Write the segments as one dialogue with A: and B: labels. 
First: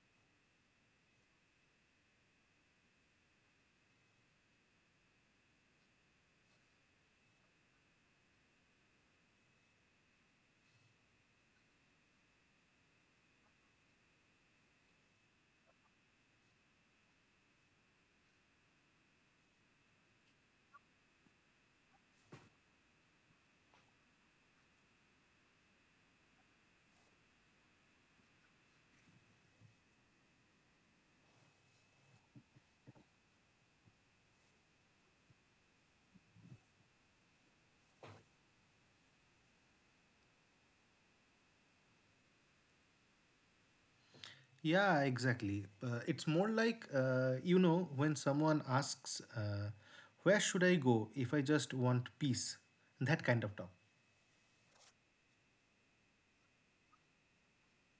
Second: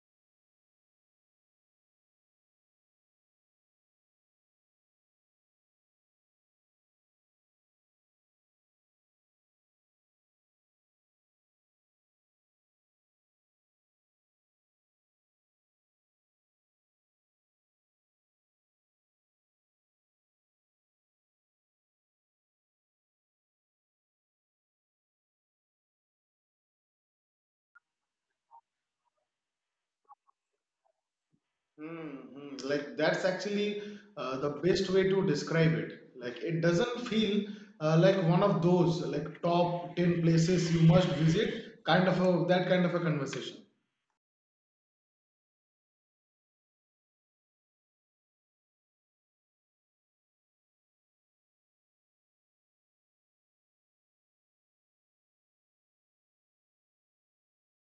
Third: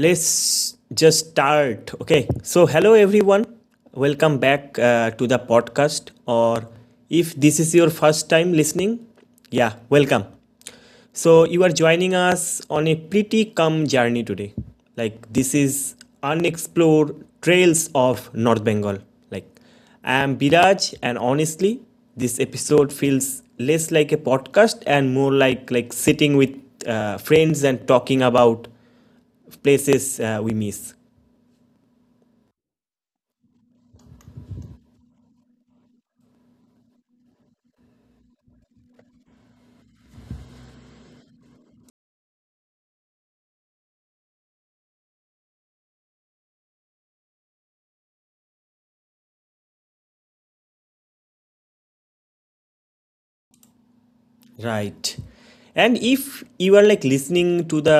A: let's just start. Okay, so hello everyone. Welcome back to the podcast. Or if this is your first time listening, yeah, welcome. So you are joining us on a pretty calm journey today. Like this is unexplored trails of North Bengal. Like I'm Biraj, and honestly, this episode feels less like a podcast and more like sitting with friends and talking about places we miss.
B: Mm-hmm. Like that's actually the best way to describe it. Like it doesn't feel like one of those like top 10 places you must visit kind of a conversation.
C: Yeah, exactly. It's more like, when someone asks, where should I go if I just want peace? That kind of talk.
A: Right. And if you are like listening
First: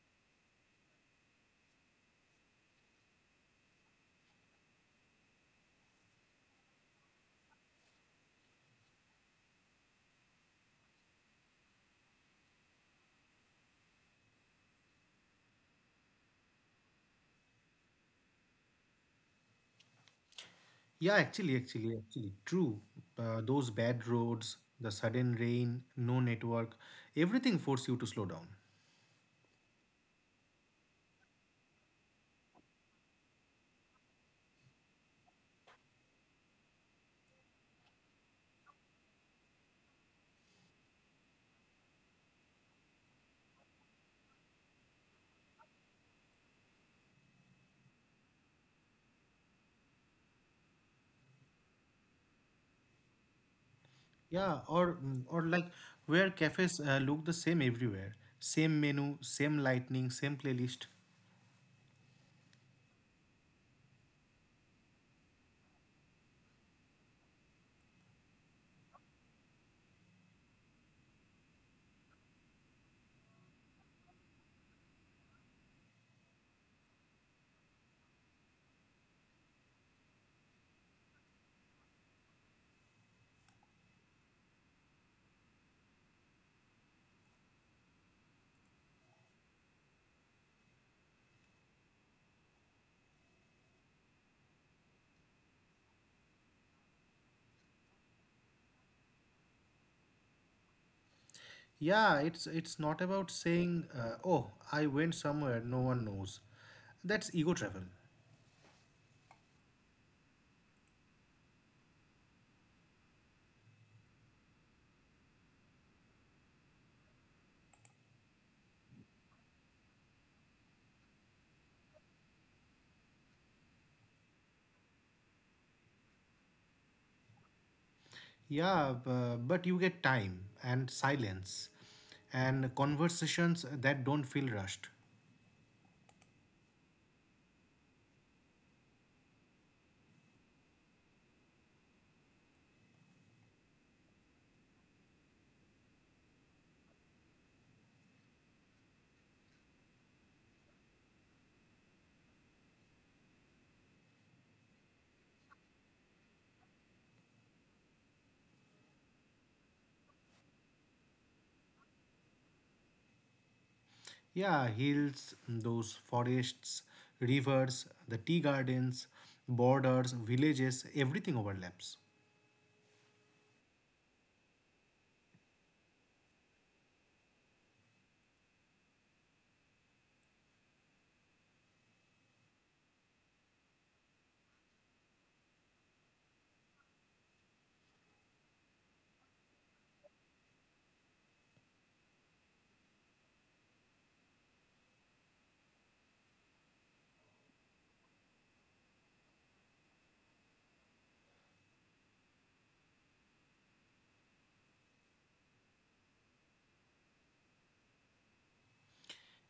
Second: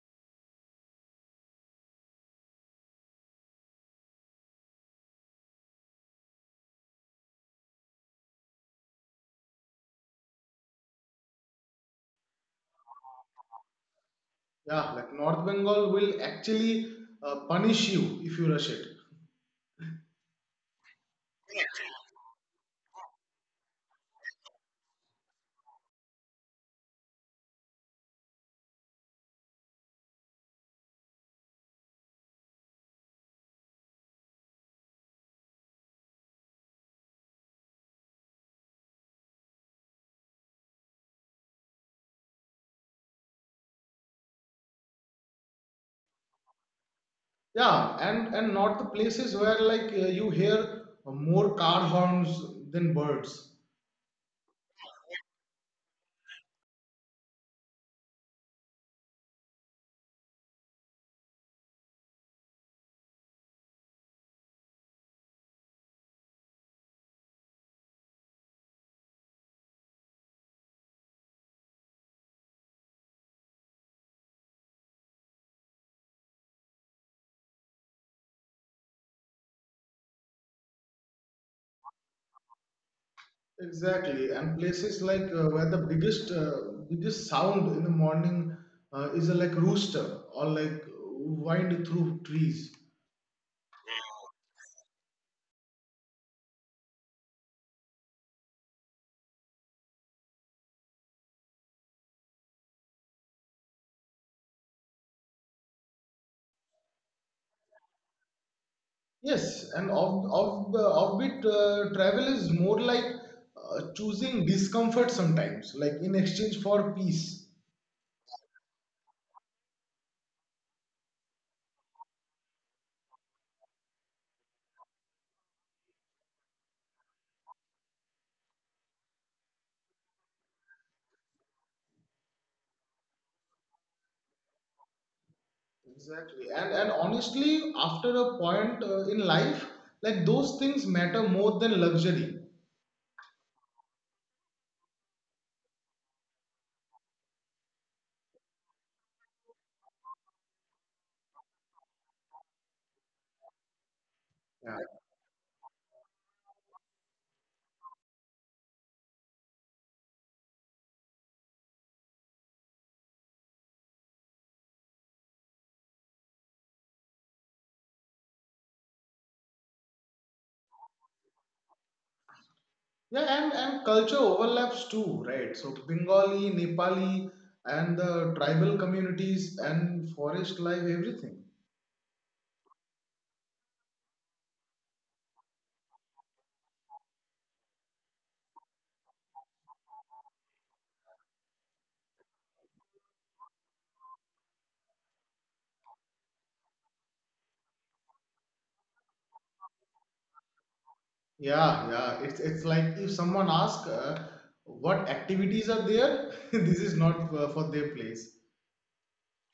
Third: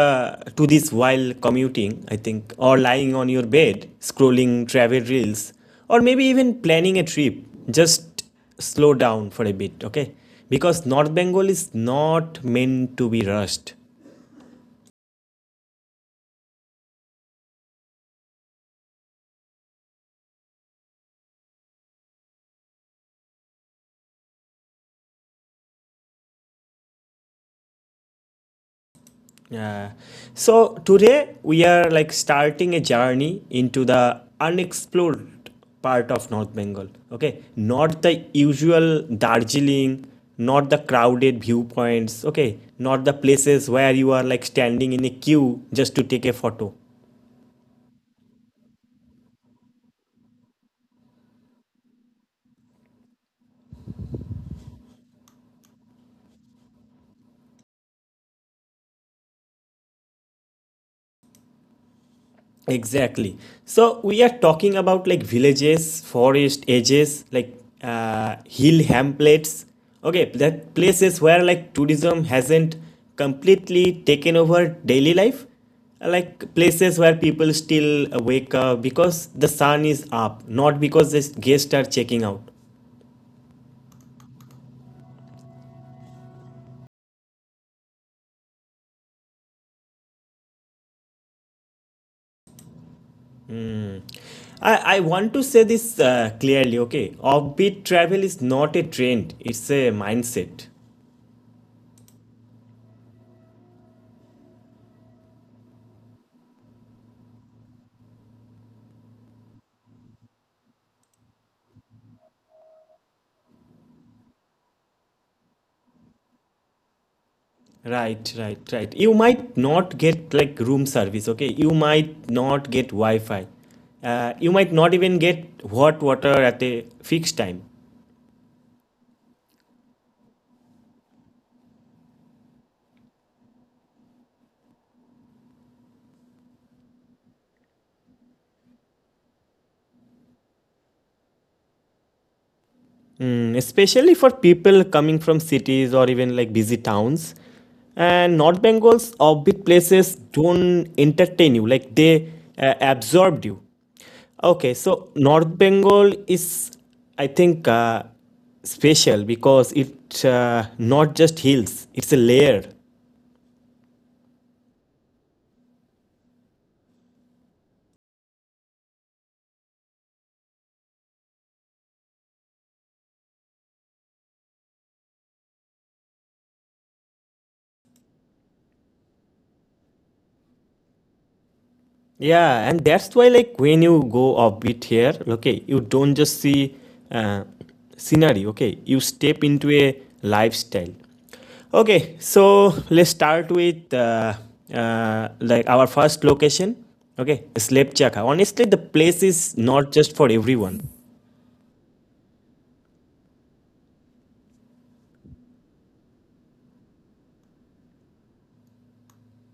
A: to this while commuting, I think, or lying on your bed, scrolling travel reels, or maybe even planning a trip, just slow down for a bit, okay? Because North Bengal is not meant to be rushed.
B: Yeah, like North Bengal will actually punish you if you rush it.
C: Yeah, actually, true. Those bad roads, the sudden rain, no network, everything force you to slow down.
A: Yeah. So today we are like starting a journey into the unexplored part of North Bengal. Okay. Not the usual Darjeeling, not the crowded viewpoints. Okay. Not the places where you are like standing in a queue just to take a photo.
B: Yeah, and not the places where like you hear more car horns than birds.
C: Yeah, or or like where cafes look the same everywhere, same menu, same lighting, same playlist.
A: Exactly. So we are talking about like villages, forest edges, like hill hamlets. Okay, that places where like tourism hasn't completely taken over daily life, like places where people still wake up because the sun is up, not because the guests are checking out.
B: Exactly, and places like where the biggest sound in the morning is a, like rooster or like wind through trees.
A: I want to say this clearly, okay? Offbeat travel is not a trend, it's a mindset.
C: Yeah, it's not about saying, "Oh, I went somewhere no one knows." That's ego travel.
B: Yes, and offbeat travel is more like choosing discomfort sometimes, like in exchange for peace.
A: Right, right, right. You might not get like room service, okay? You might not get Wi-Fi. You might not even get hot water at a fixed time.
C: Yeah, but you get time and silence and conversations that don't feel rushed.
B: Exactly, and honestly, after a point in life, like those things matter more than luxury.
A: Especially for people coming from cities or even like busy towns. And North Bengal's orbit places don't entertain you, like they absorbed you. Okay,
B: Yeah.
A: so North Bengal is, I think, special because it not just hills; it's a layer.
C: Yeah, hills, those forests, rivers, the tea gardens, borders, villages, everything overlaps.
B: Yeah, and culture overlaps too, right? So Bengali, Nepali, and the tribal communities and forest life, everything.
A: Yeah, and that's why, like, when you go offbeat here, okay, you don't just see uh, scenery, okay, you step into a lifestyle. Okay, so let's start with like our first location, okay, Slepchaka. Honestly, the place is not just for everyone.
B: Yeah, yeah. It's like if someone asks what activities are there, this is not for their place.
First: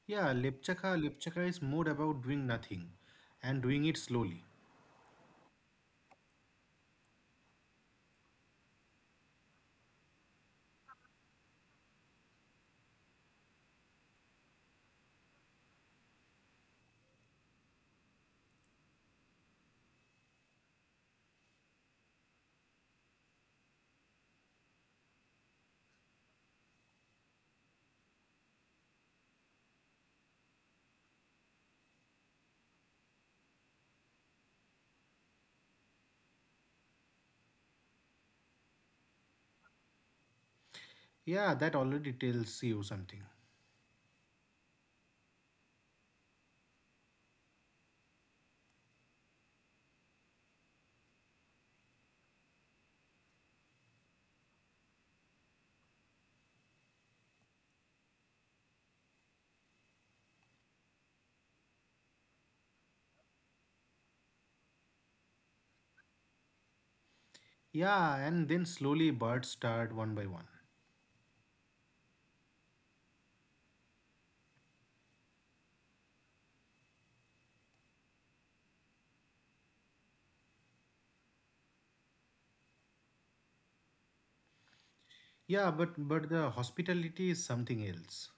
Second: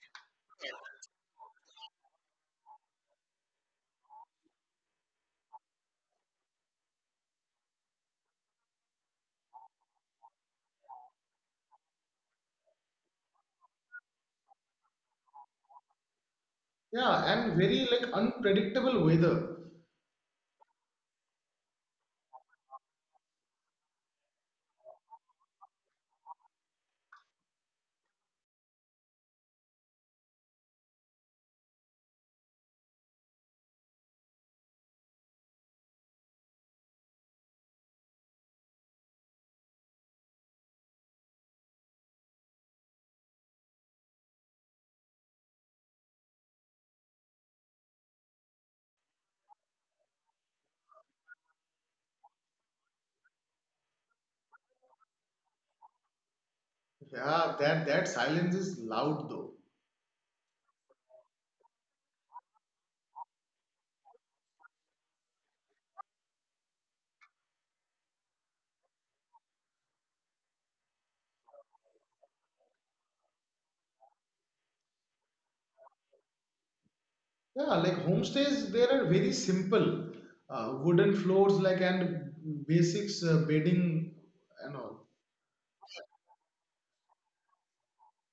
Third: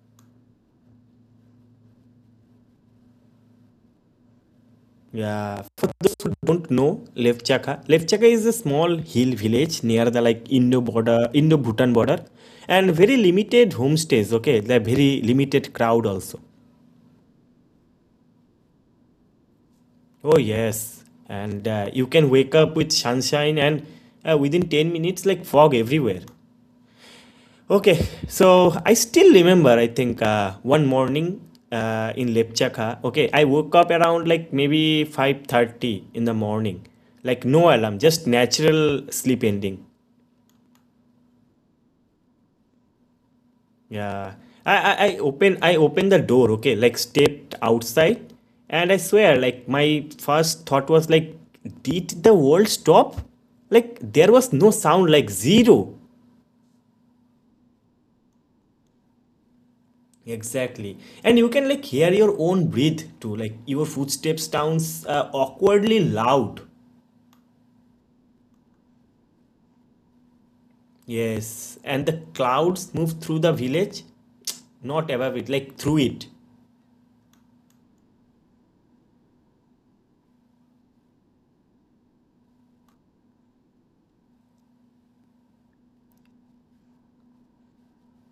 C: Yeah, Lepchaka, Lepchaka is more about doing nothing and doing it slowly.
A: Yeah, for those who don't know, Levchaka is a small hill village near the like Indo-Bhutan border, and very limited homestays. Okay, the very limited crowd also.
B: Yeah, and very like unpredictable weather.
A: Oh yes, and you can wake up with sunshine and within 10 minutes like fog everywhere. Okay, so I still remember, I think, one morning in Lepchaka. Okay, I woke up around like maybe 5:30 in the morning. Like no alarm, just natural sleep ending.
C: Yeah, that already tells you something.
A: Yeah. I opened the door, okay, like stepped outside and I swear, like my first thought was like, did the world stop? Like there was no sound, like zero.
B: Yeah, that silence is loud though.
A: Exactly. And you can like hear your own breath too. Like your footsteps sounds awkwardly loud.
C: Yeah, and then slowly birds start one by one.
A: Yes. And the clouds move through the village, not above it, like through it.
B: Yeah, like homestays, they are very simple, wooden floors, like and basics bedding, and all.
C: Yeah, but the hospitality is something else.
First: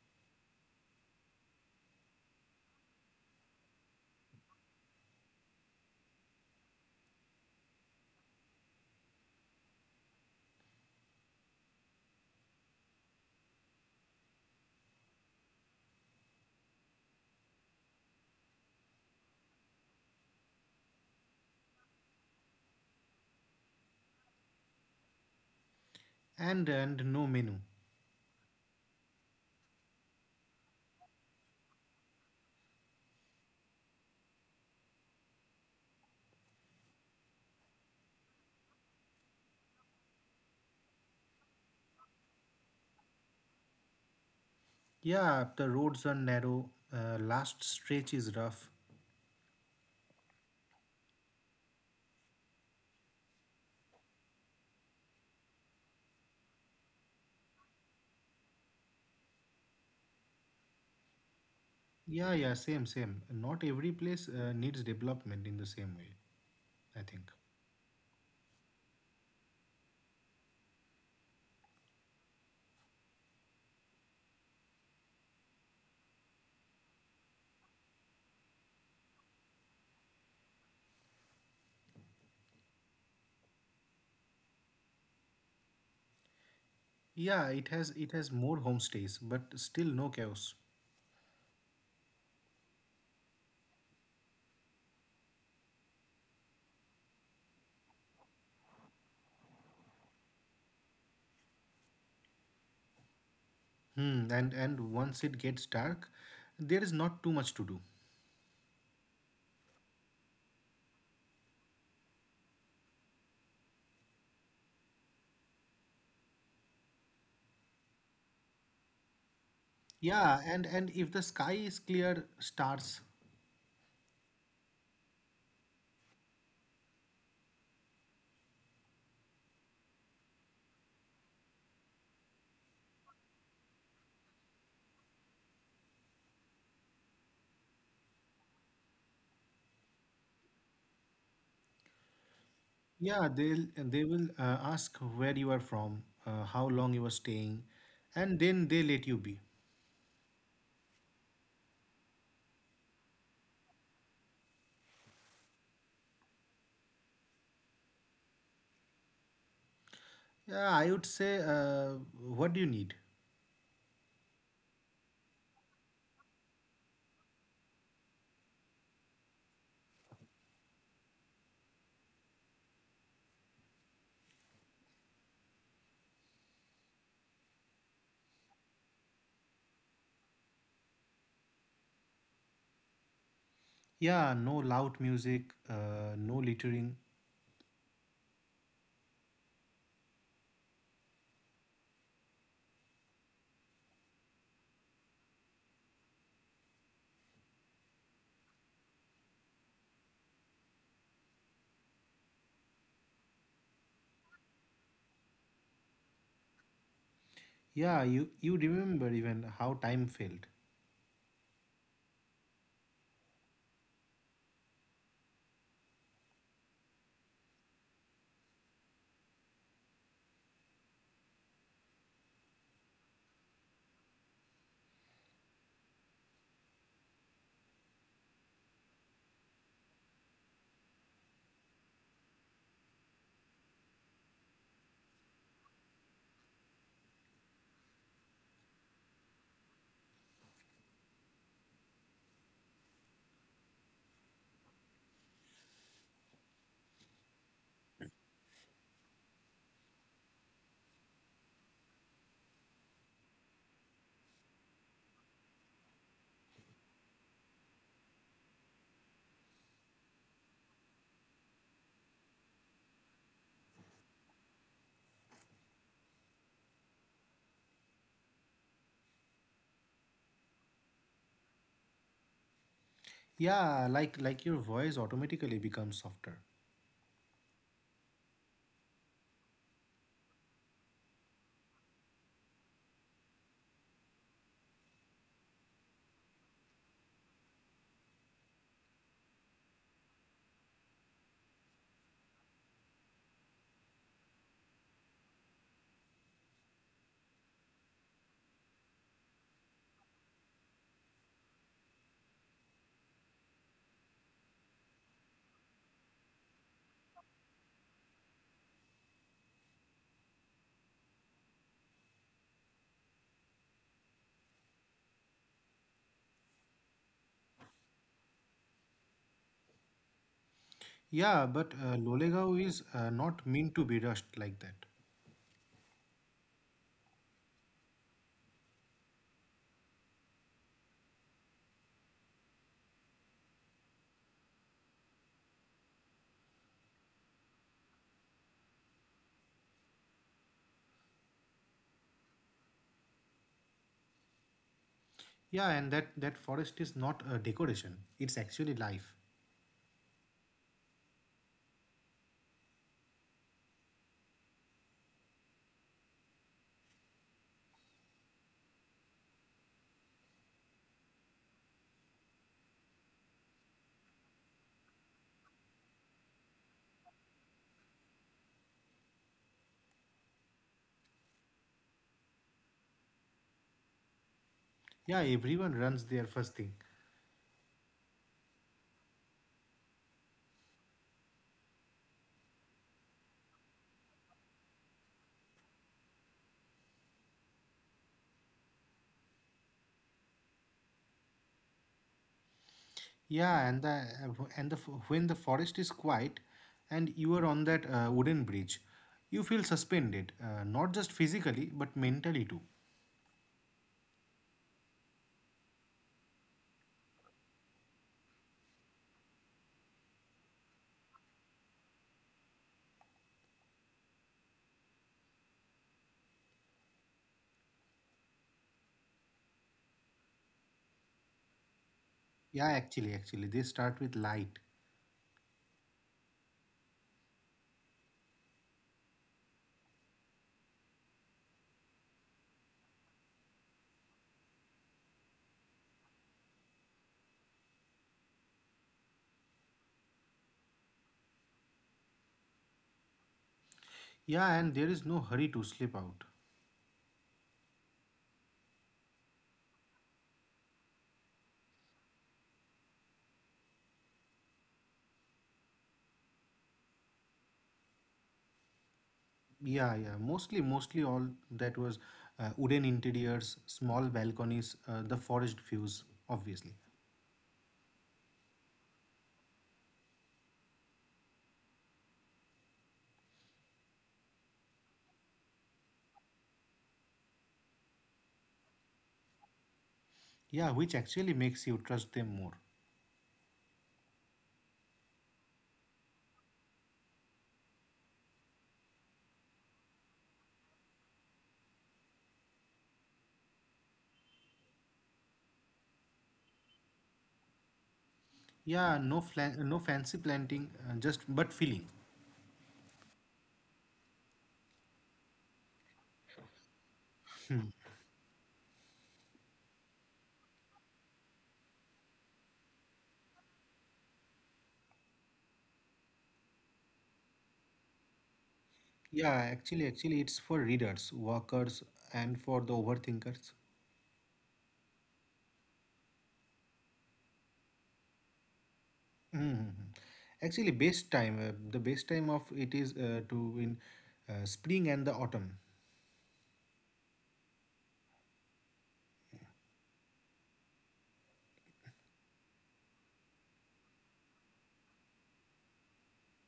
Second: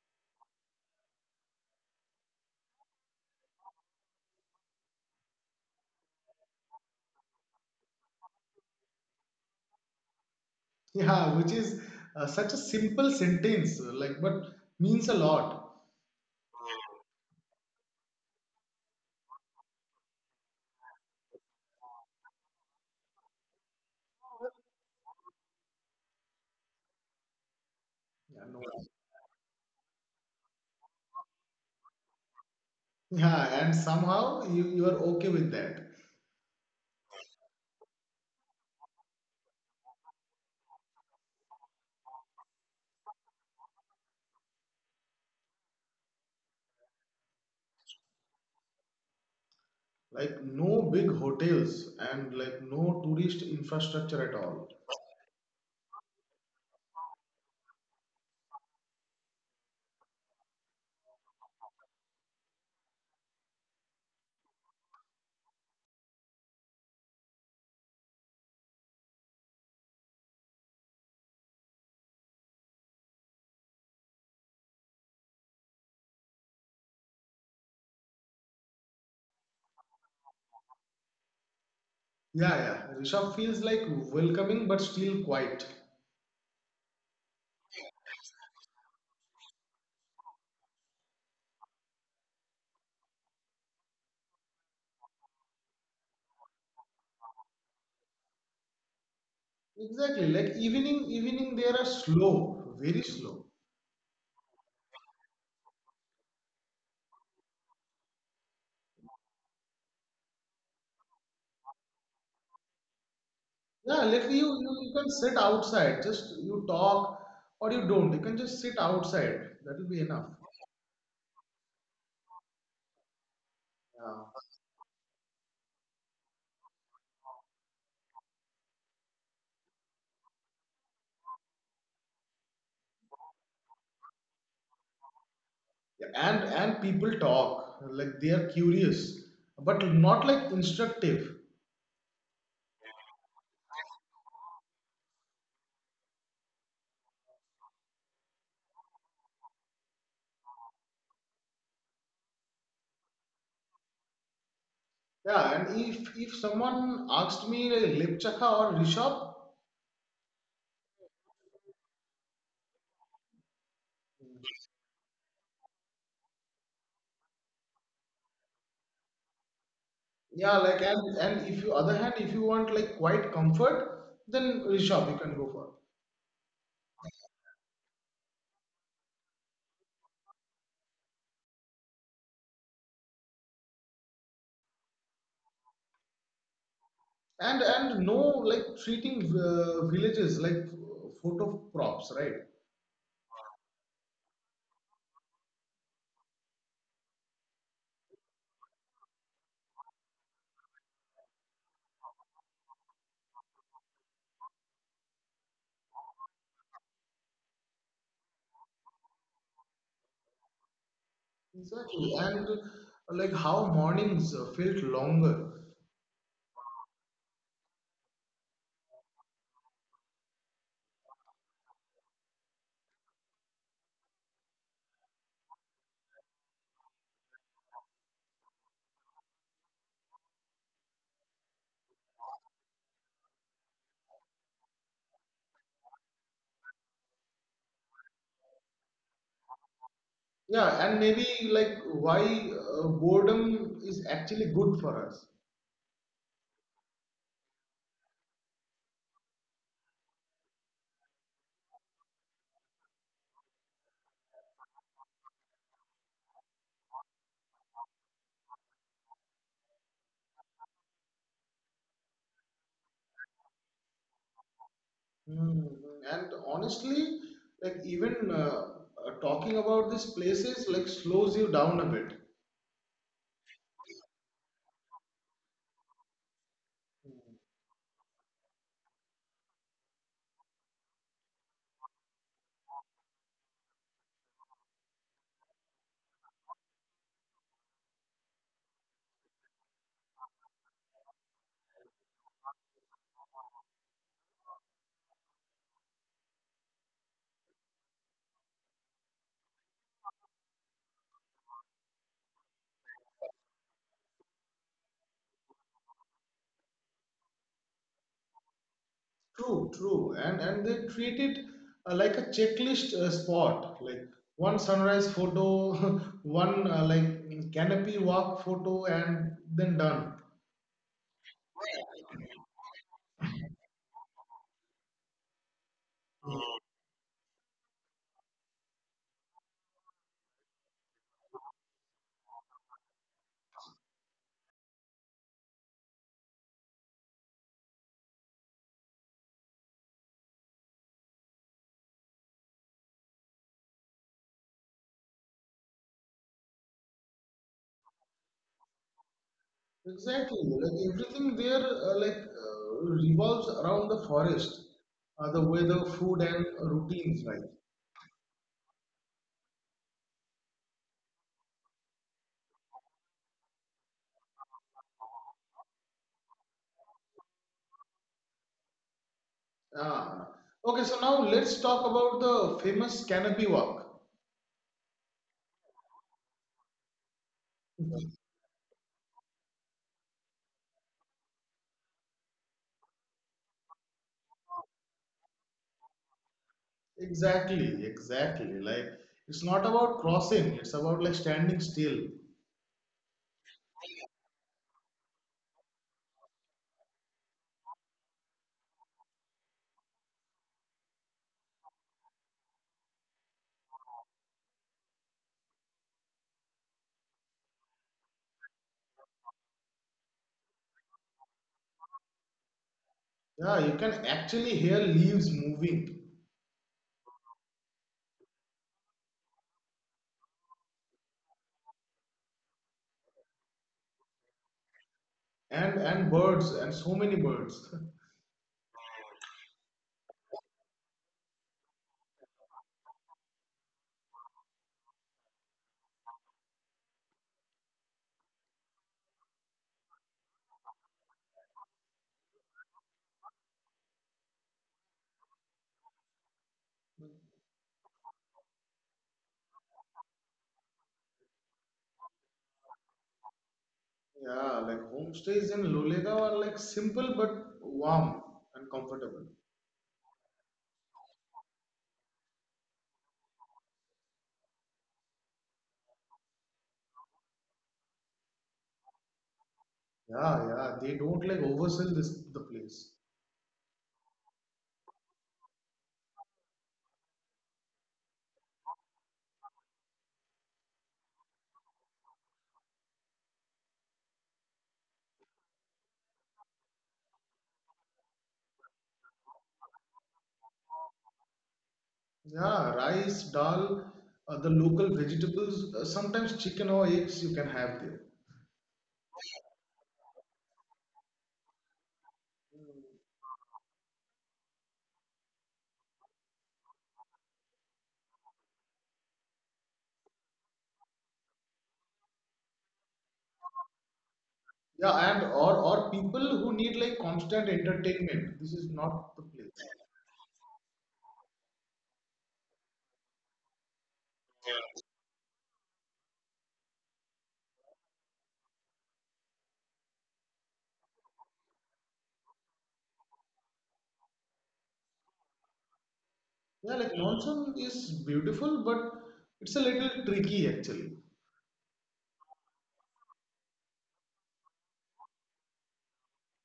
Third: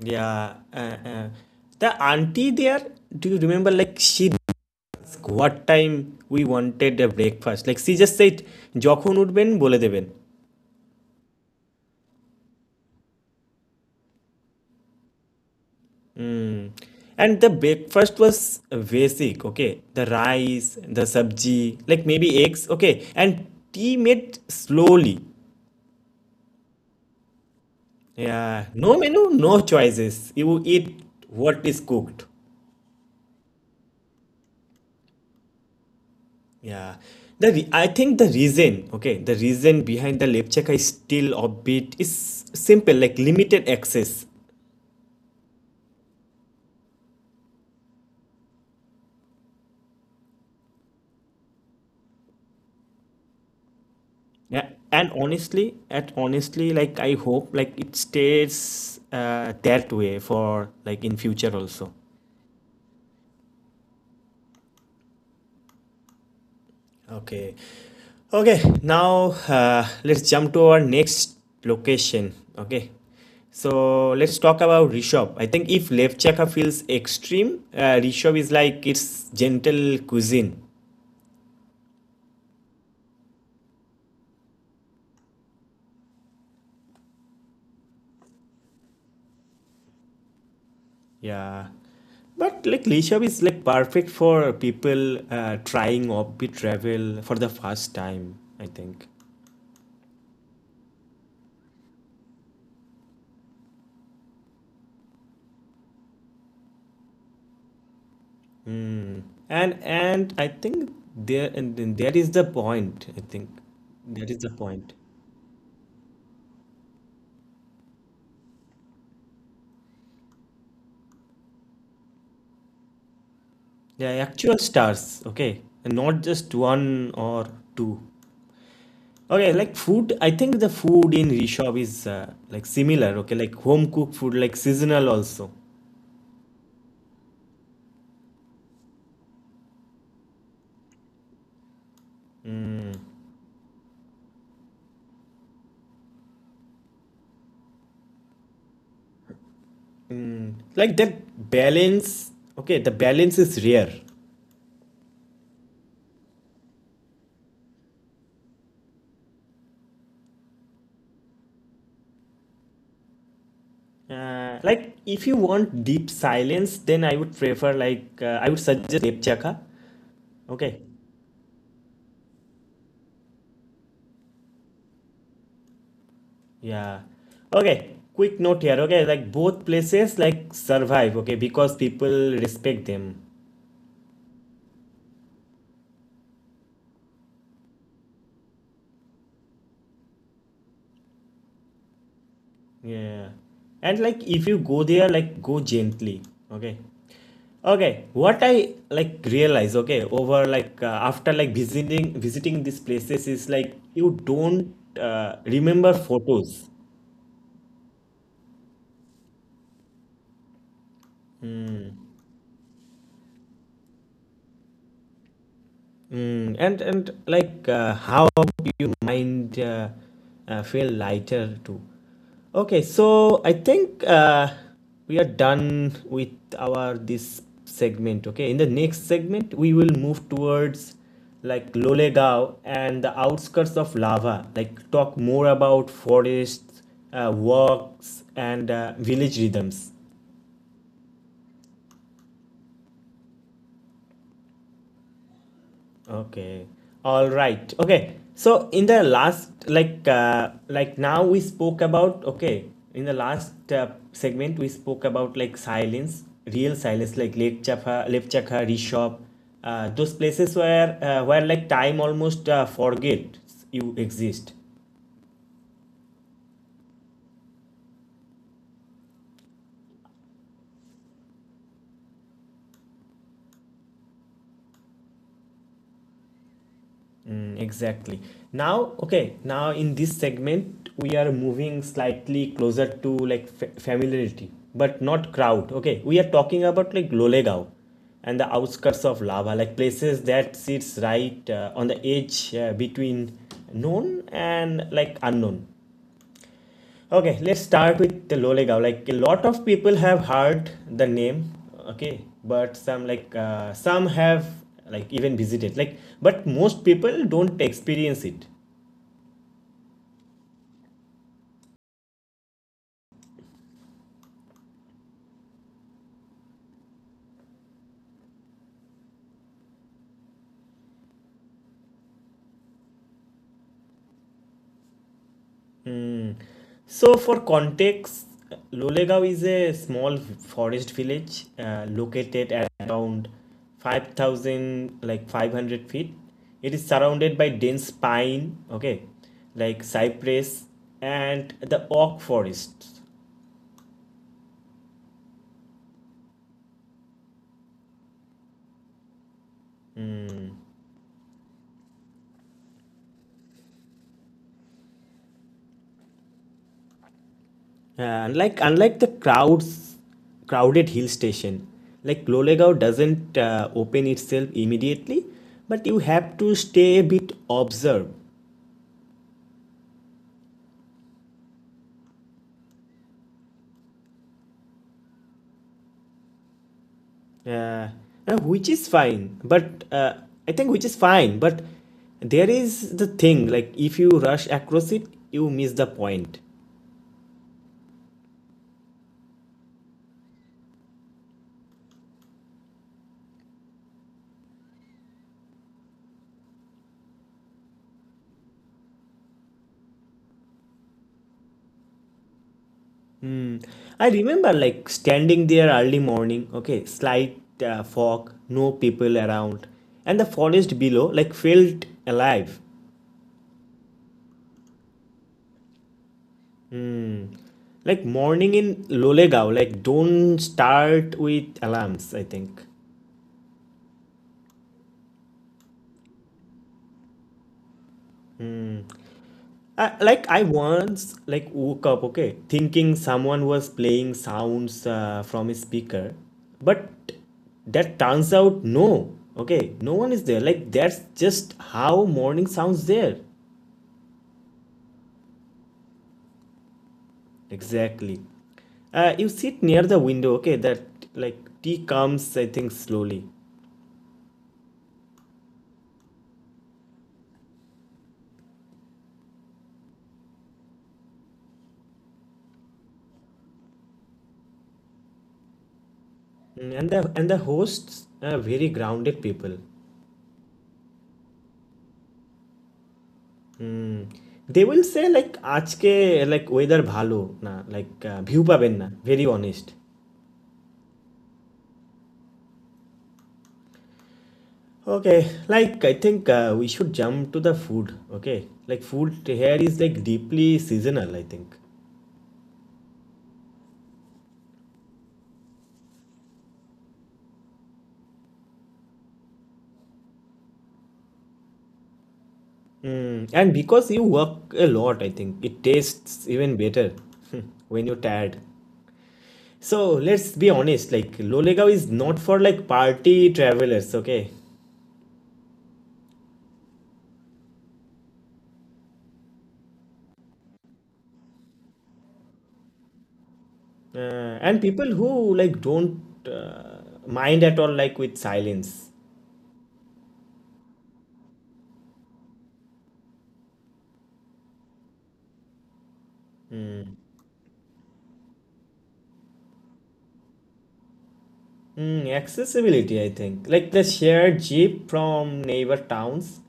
A: Yeah. Uh. The auntie there, do you remember like she asked what time we wanted a breakfast? Like she just said, যখন উঠবেন বলে দেবেন.
B: Yeah, which is such a simple sentence, but means a lot.
A: And the breakfast was basic, okay? The rice, the sabji, like maybe eggs, okay? And tea made slowly.
C: And no menu.
B: Yeah,
A: Yeah,
B: no.
A: no menu, no choices. You eat what is cooked.
B: Yeah, and somehow you are okay with that.
A: Yeah. I think the reason, okay, the reason behind the lepchaka is still a bit is simple, like limited access.
C: Yeah, the roads are narrow. Last stretch is rough.
B: Like, no big hotels and like no tourist infrastructure at
A: Yeah,
B: all.
A: and honestly, like I hope like it stays that way for like in future also.
C: Yeah, yeah, same, same. Not every place needs development in the same way, I think.
A: Okay. Okay, now let's jump to our next location. Okay. So let's talk about Rishabh. I think if Levchaka feels extreme, Rishabh is like it's gentle cuisine.
B: Yeah, yeah. Rishabh feels like welcoming but still quiet.
C: Yeah, it has more homestays, but still no chaos.
A: Yeah. But like Rishabh is like perfect for people trying offbeat travel for the first time, I think.
B: Exactly. Like evening they are slow, very slow.
C: Hmm, and once it gets dark, there is not too much to do.
A: Mm. And I think there and that is the point. I think
B: Yeah, like
A: that is the
B: you, you,
A: point.
B: you can sit outside, just you talk or you don't. You can just sit outside. That will be enough.
C: Yeah, and if the sky is clear, stars.
A: Yeah,
B: Yeah.
A: actual stars, okay, and not just one or two. Okay, like food, I think the food in Rishab is like similar, okay, like home cooked food, like seasonal also.
B: Yeah, and people talk like they are curious but not like instructive,
C: Yeah, they will ask where you are from, how long you are staying, and then they let you be.
A: Like that balance, okay, the balance is rare.
B: yeah. And if someone asked me, like, Lipchaka or Rishabh?
C: Yeah, I would say, what do you need?
A: Like if you want deep silence, then I would prefer like I would suggest Epchaka.
B: Yeah,
A: Okay,
B: like, and if you, other hand, if you want like quite comfort, then Rishabh you can go for.
A: yeah. Okay, quick note here. Okay, like both places like survive. Okay, because people respect them.
C: Yeah, no loud music, no littering.
B: And no like treating villages like photo props, right?
A: Yeah. And like if you go there, like go gently. Okay. Okay. What I like realize, okay, over like after like visiting these places is like you don't remember photos.
C: Yeah, you remember even how time failed.
B: Exactly, and like how mornings felt longer.
A: And how mind feel lighter too. Okay, so I think we are done with our this segment. Okay, in the next segment we will move towards like Lolegaon and the outskirts of lava. Like talk more about forests, walks, and village rhythms.
B: Yeah, and maybe like why boredom is actually good for us.
A: Okay. All right. Okay. So in the last like now we spoke about okay in the last segment we spoke about like silence real silence like Lake Chapha, Lepchakha, Rishab, those places where where like time almost forgets you exist.
B: Hmm. And honestly, like even talking about these places like slows you down a bit.
C: Yeah, like your voice automatically becomes softer.
B: Hmm.
A: Mm, exactly. Now, okay, now in this segment, we are moving slightly closer to like familiarity, but not crowd. Okay, we are talking about like Lolegaon and the outskirts of lava, like places that sits right on the edge between known and like unknown. Okay, let's start with the Lolegaon. Like a lot of people have heard the name, okay, but some have like even visited. Like, but most people don't experience it.
B: True, true. And they treat it like a checklist spot, like one sunrise photo, one like canopy walk photo, and then done.
C: Yeah, but Lolegao is not meant to be rushed like that.
A: So for context, Lolegaon is a small forest village located at around 5,000 like 500 feet. It is surrounded by dense pine, okay, like cypress and the oak forests.
C: Yeah, and that that forest is not a decoration. It's actually life.
B: Exactly, like everything there, revolves around the forest, the weather, food, and routines, right?
A: Yeah, unlike the crowds crowded hill station, like Lolegaon doesn't open itself immediately, but you have to stay a bit observe.
B: Ah, okay. So now let's talk about the famous canopy walk.
C: Yeah, everyone runs there first thing.
A: uh, which is fine. But I think which is fine. But there is the thing like if you rush across it, you miss the point.
B: Exactly, exactly. Like it's not about crossing; it's about like standing still.
C: Yeah, and the when the forest is quiet, and you are on that wooden bridge, you feel suspended, not just physically but mentally too.
A: I remember like standing there early morning, okay, slight fog, no people around, and the forest below like felt alive.
B: Yeah, you can actually hear leaves moving,
A: Hmm. Like morning in Lolegaon, like don't start with alarms, I think.
C: Yeah, actually, they start with light.
B: and birds, and so many birds.
A: Like I once like woke up, okay, thinking someone was playing sounds from a speaker, but that turns out no, okay, no one is there. Like that's just how morning sounds there.
C: Yeah, and there is no hurry to slip out.
A: Exactly. You sit near the window, okay, that like tea comes, I think, slowly.
B: Yeah, like homestays in Lolegaon are like simple but warm and comfortable.
C: Yeah, yeah, mostly all that was wooden interiors, small balconies, the forest views,
A: Mm.
C: obviously.
A: And the hosts are very grounded people.
B: Yeah, yeah. They don't like oversell this the place.
A: They will say like, "Aaj ke like weder bhalo na like bhupa benna." Very honest.
C: Yeah, which actually makes you trust them more.
A: Okay, like I think we should jump to the food. Okay, like food here is like deeply seasonal. I think,
B: Yeah, rice, dal, the local vegetables, sometimes chicken or eggs you can have there.
C: Yeah, no fancy planting, just but feeling.
A: and because you work a lot, I think it tastes even better when you're tired. So let's be honest. Like, Lolagow is not for like party travelers. Okay,
B: Yeah, and or people who need like constant entertainment. This is not the
C: Yeah,
B: place.
C: actually, it's for readers, workers, and for the overthinkers.
A: and people who like don't mind at all, like with silence.
C: Mhm. Actually, best time, the best time of it is to in spring and the autumn.
B: Yeah, like monsoon is beautiful, but it's a little tricky actually.
A: Accessibility, I think. Like the shared jeep from neighbor towns.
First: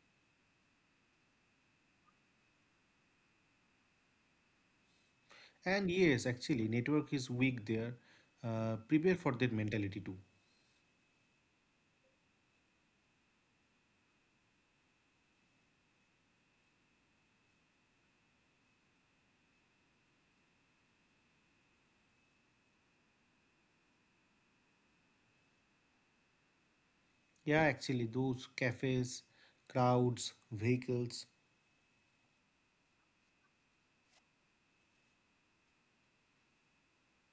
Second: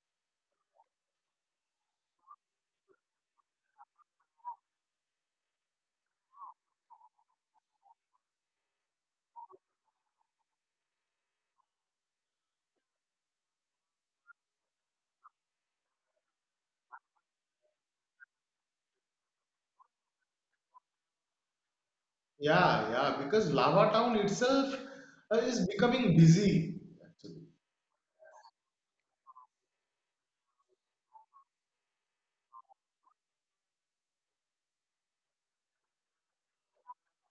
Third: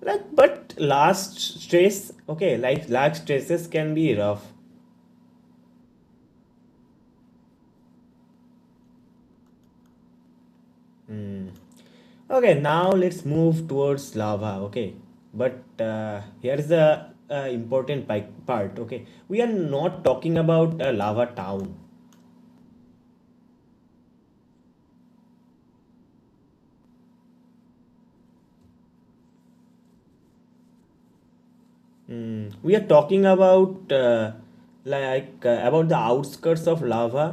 A: Like, but last stress, okay, like large stresses can be rough.
C: And yes, actually, network is weak there. Prepare for that mentality too.
A: Okay, now let's move towards lava, okay. But here is the important part, okay. We are not talking about a lava town.
B: Yeah, yeah, because Lava Town itself is becoming busy actually.
C: Yeah, actually, those cafes, crowds, vehicles,
A: Hmm. We are talking about about the outskirts of lava,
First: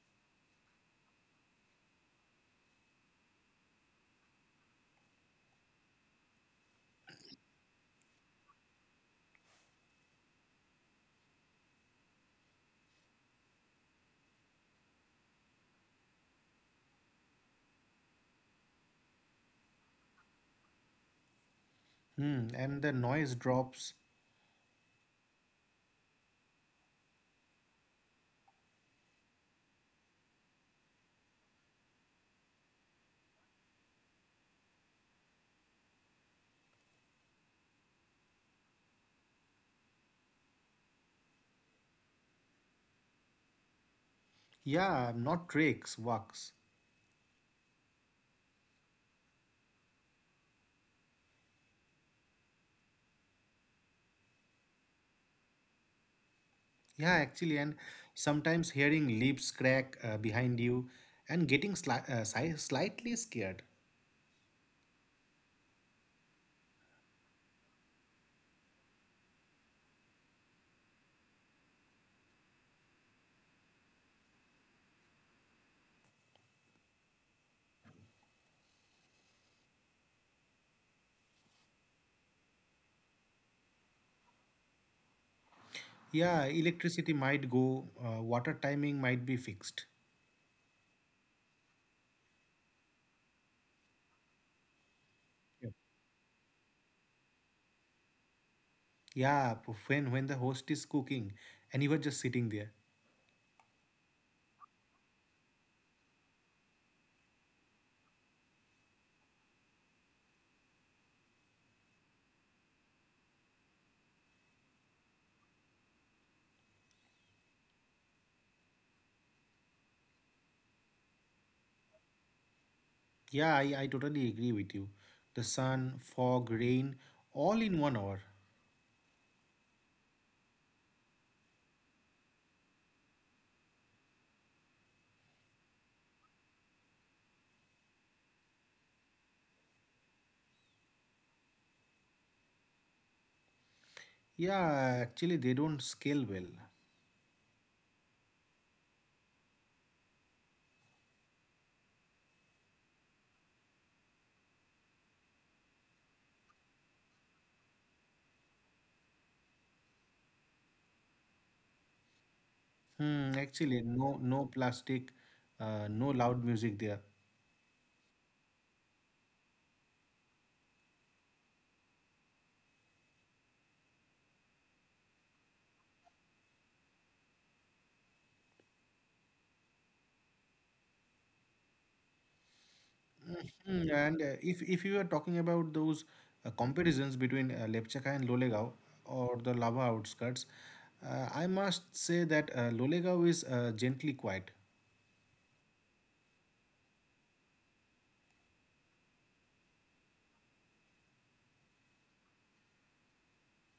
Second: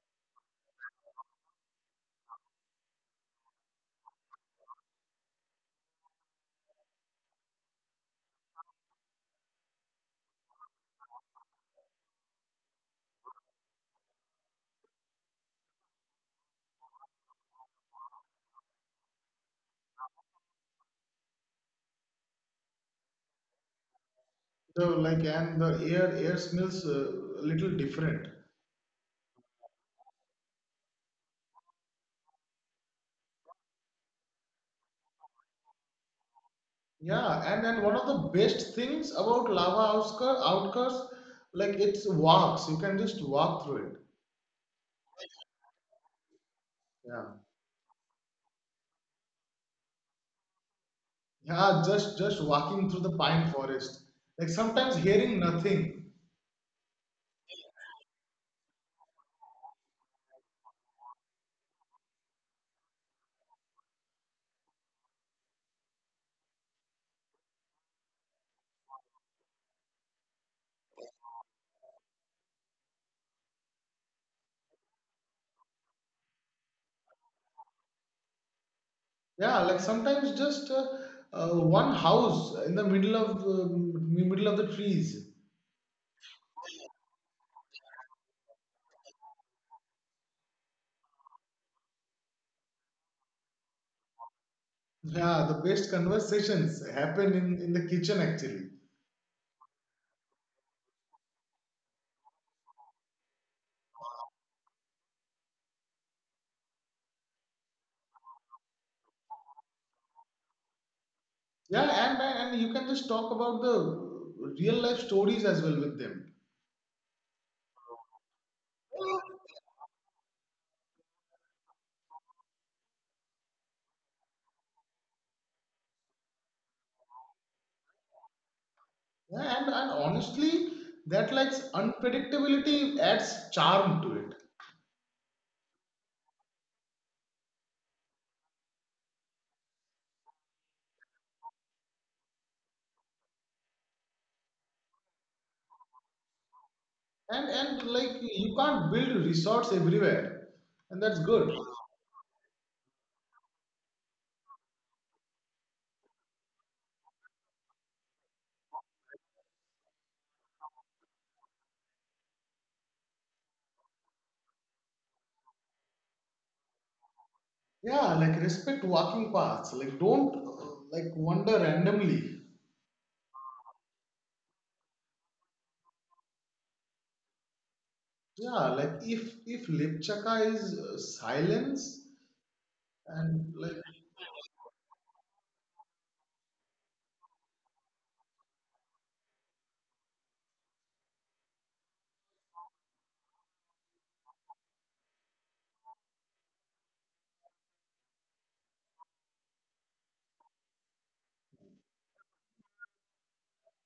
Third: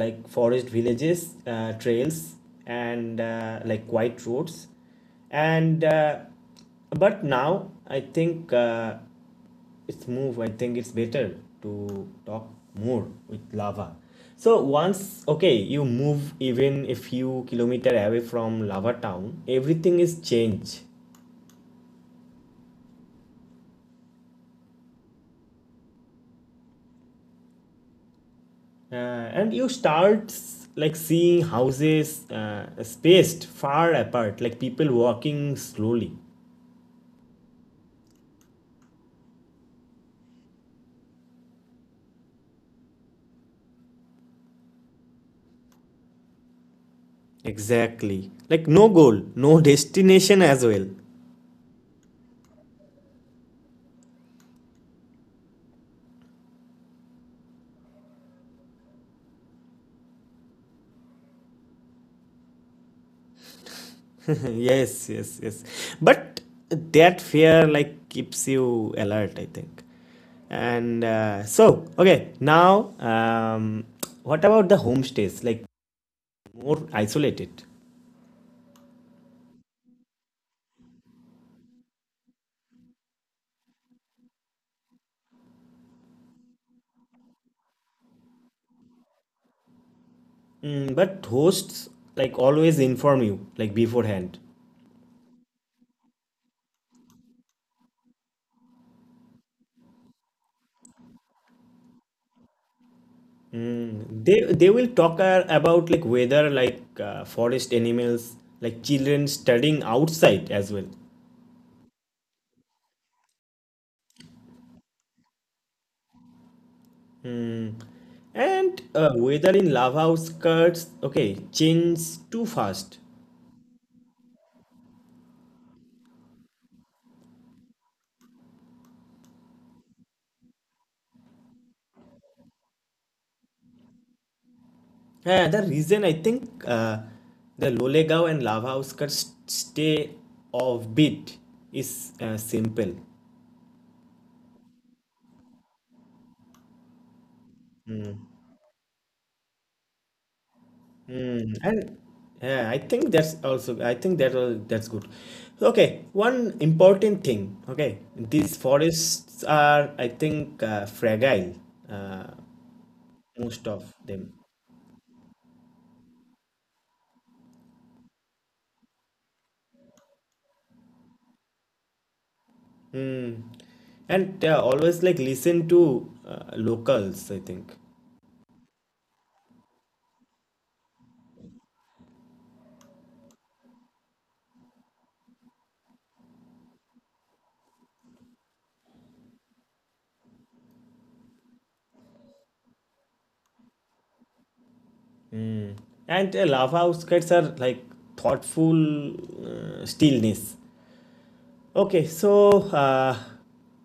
A: like forest villages, trails, and like quiet roads. And But now I think it's move I think it's better to talk more with lava. So once, okay, you move even a few kilometer away from lava town, everything is changed.
C: hmm, and the noise drops.
B: So like, and the air smells a little different.
A: And you start like seeing houses spaced far apart, like people walking slowly.
B: Yeah, and one of the best things about lava outskirts, like it's walks. You can just walk through it.
C: Yeah, not treks, walks.
B: Yeah,
A: Exactly. Like no goal, no destination as well.
B: yeah, just walking through the pine forest. Like sometimes hearing nothing.
C: Yeah, actually, and sometimes hearing leaves crack behind you and getting slightly scared.
A: Yes, yes, yes. But that fear like keeps you alert, I think. And so, okay, now what about the homestays? Like more isolated.
B: Yeah, like sometimes just one house in the middle of the trees.
C: Yeah, electricity might go, water timing might be fixed.
A: But hosts like always inform you like beforehand.
B: Yeah, the
C: Yeah,
B: best conversations happen in the kitchen actually.
C: yeah, when the host is cooking and you are just sitting there.
A: They will talk about like whether like forest animals, like children studying outside as well.
B: Yeah, and and you can just talk about the real life stories as well with them.
A: And weather in lava outskirts, okay, change too fast.
C: Yeah, I totally agree with you. The sun, fog, rain, all in 1 hour.
B: Yeah, and honestly, that like unpredictability adds charm to it.
A: Yeah, the reason I think the Lolegaon and lava outskirts stay offbeat is simple.
C: Yeah, actually, they don't scale well.
B: And like you can't build resorts everywhere, and that's good.
A: And yeah, I think that's also I think that that's good. Okay, one important thing. Okay, these forests are I think fragile, uh,
C: Hmm,
A: most
C: actually,
A: of
C: no
A: them,
C: no plastic, no loud music there.
B: Yeah, like respect walking paths. Like don't like wander randomly.
A: and they always like listen to locals. I think,
B: Yeah, like if Lipchaka is silence and like,
C: And if you are talking about those comparisons between Lepchaka and Lolegaon or the lava outskirts, I must say that Lolegaon is gently quiet.
A: and lava outskirts are like thoughtful stillness. Okay, so uh,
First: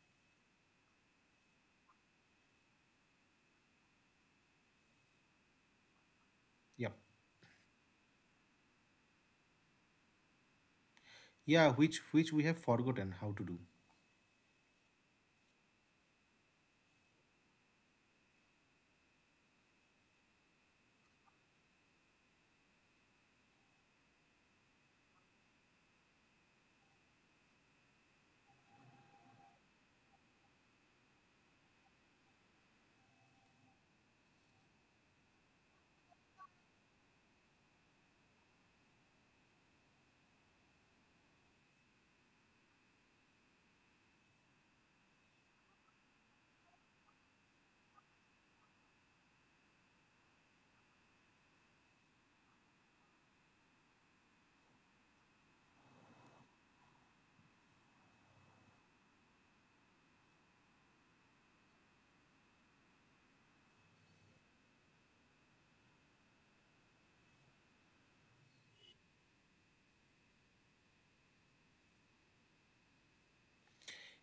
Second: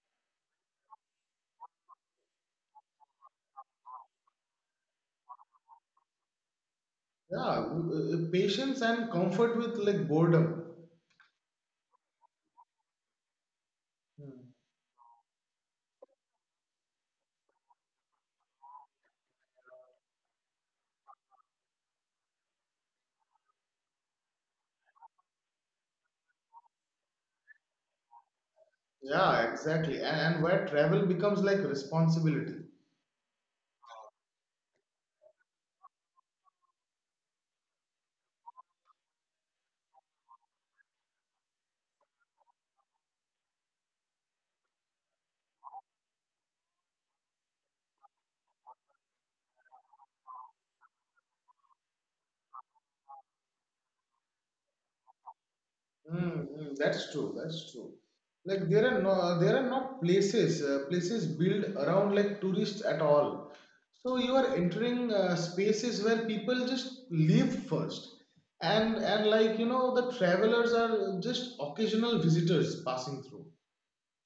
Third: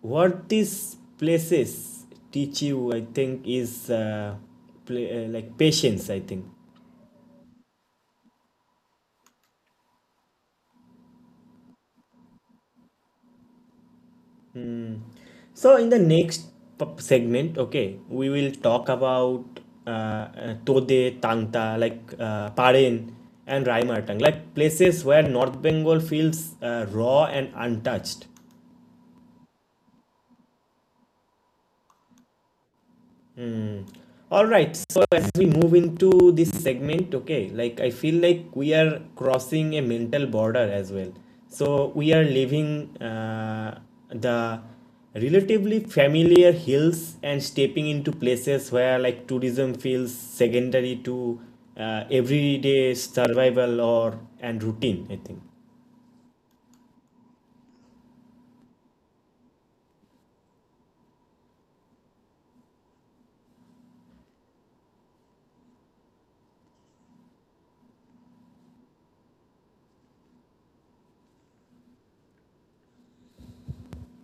A: what these places teach you, I think, is pla like patience. I think.
C: Yeah,
B: yeah, patience and comfort with like boredom.
C: yeah, which we have forgotten how to do.
B: Hmm.
A: So in the next segment, okay, we will talk about Tode, Tangta, like Paren and Raimartang, like places where North Bengal feels raw and untouched.
B: Yeah, exactly. And where travel becomes like responsibility.
A: Hmm. All right. So as we move into this segment, I feel like we are crossing a mental border as well. So we are leaving uh, the relatively familiar hills and stepping into places where tourism feels secondary to everyday survival or and routine,
B: Mm, mm, that's true. That's true. Like there are no, there are not places, places built around like tourists at all. So you are entering spaces where people just live first, and like, you know, the travelers are just occasional visitors passing through.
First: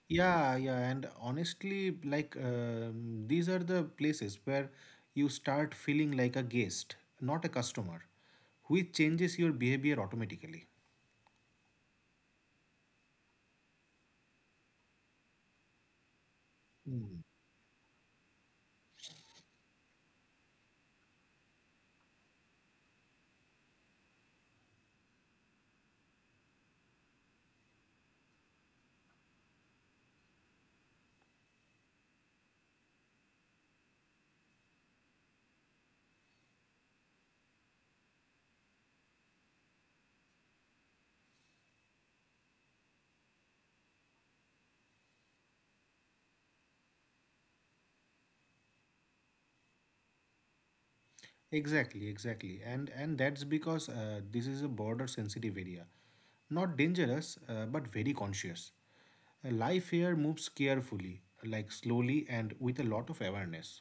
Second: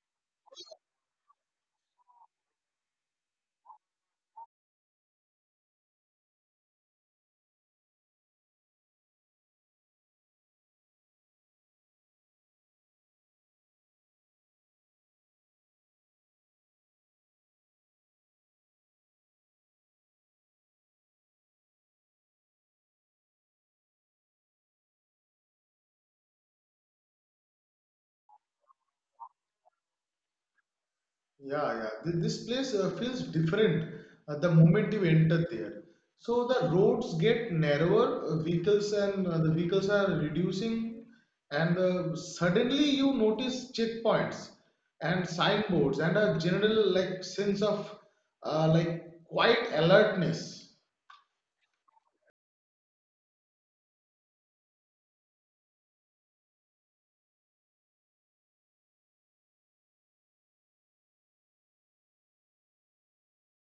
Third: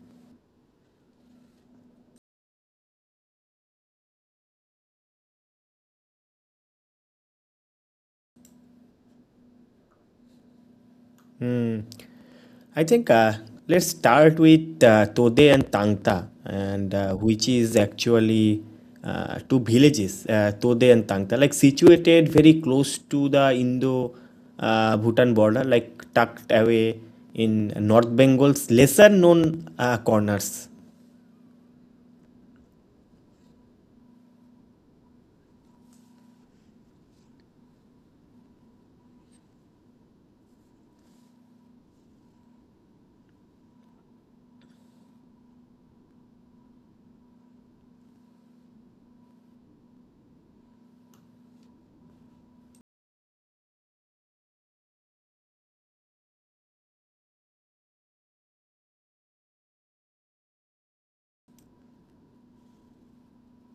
C: Yeah, yeah, and honestly, like these are the places where you start feeling like a guest, not a customer, which changes your behavior automatically.
A: think. I think Let's start with Tode and Tangta, and which is actually two villages, Tode and Tangta, like situated very close to the Indo Bhutan border, like tucked away in North Bengal's lesser known corners.
B: Yeah, yeah. This place feels different the moment you enter there. So the roads get narrower, vehicles and the vehicles are reducing, and suddenly you notice checkpoints and signboards and a general like sense of like quiet alertness.
C: Exactly, exactly. And that's because this is a border sensitive area. Not dangerous, but very conscious. Life here moves carefully, like slowly and with a lot of awareness.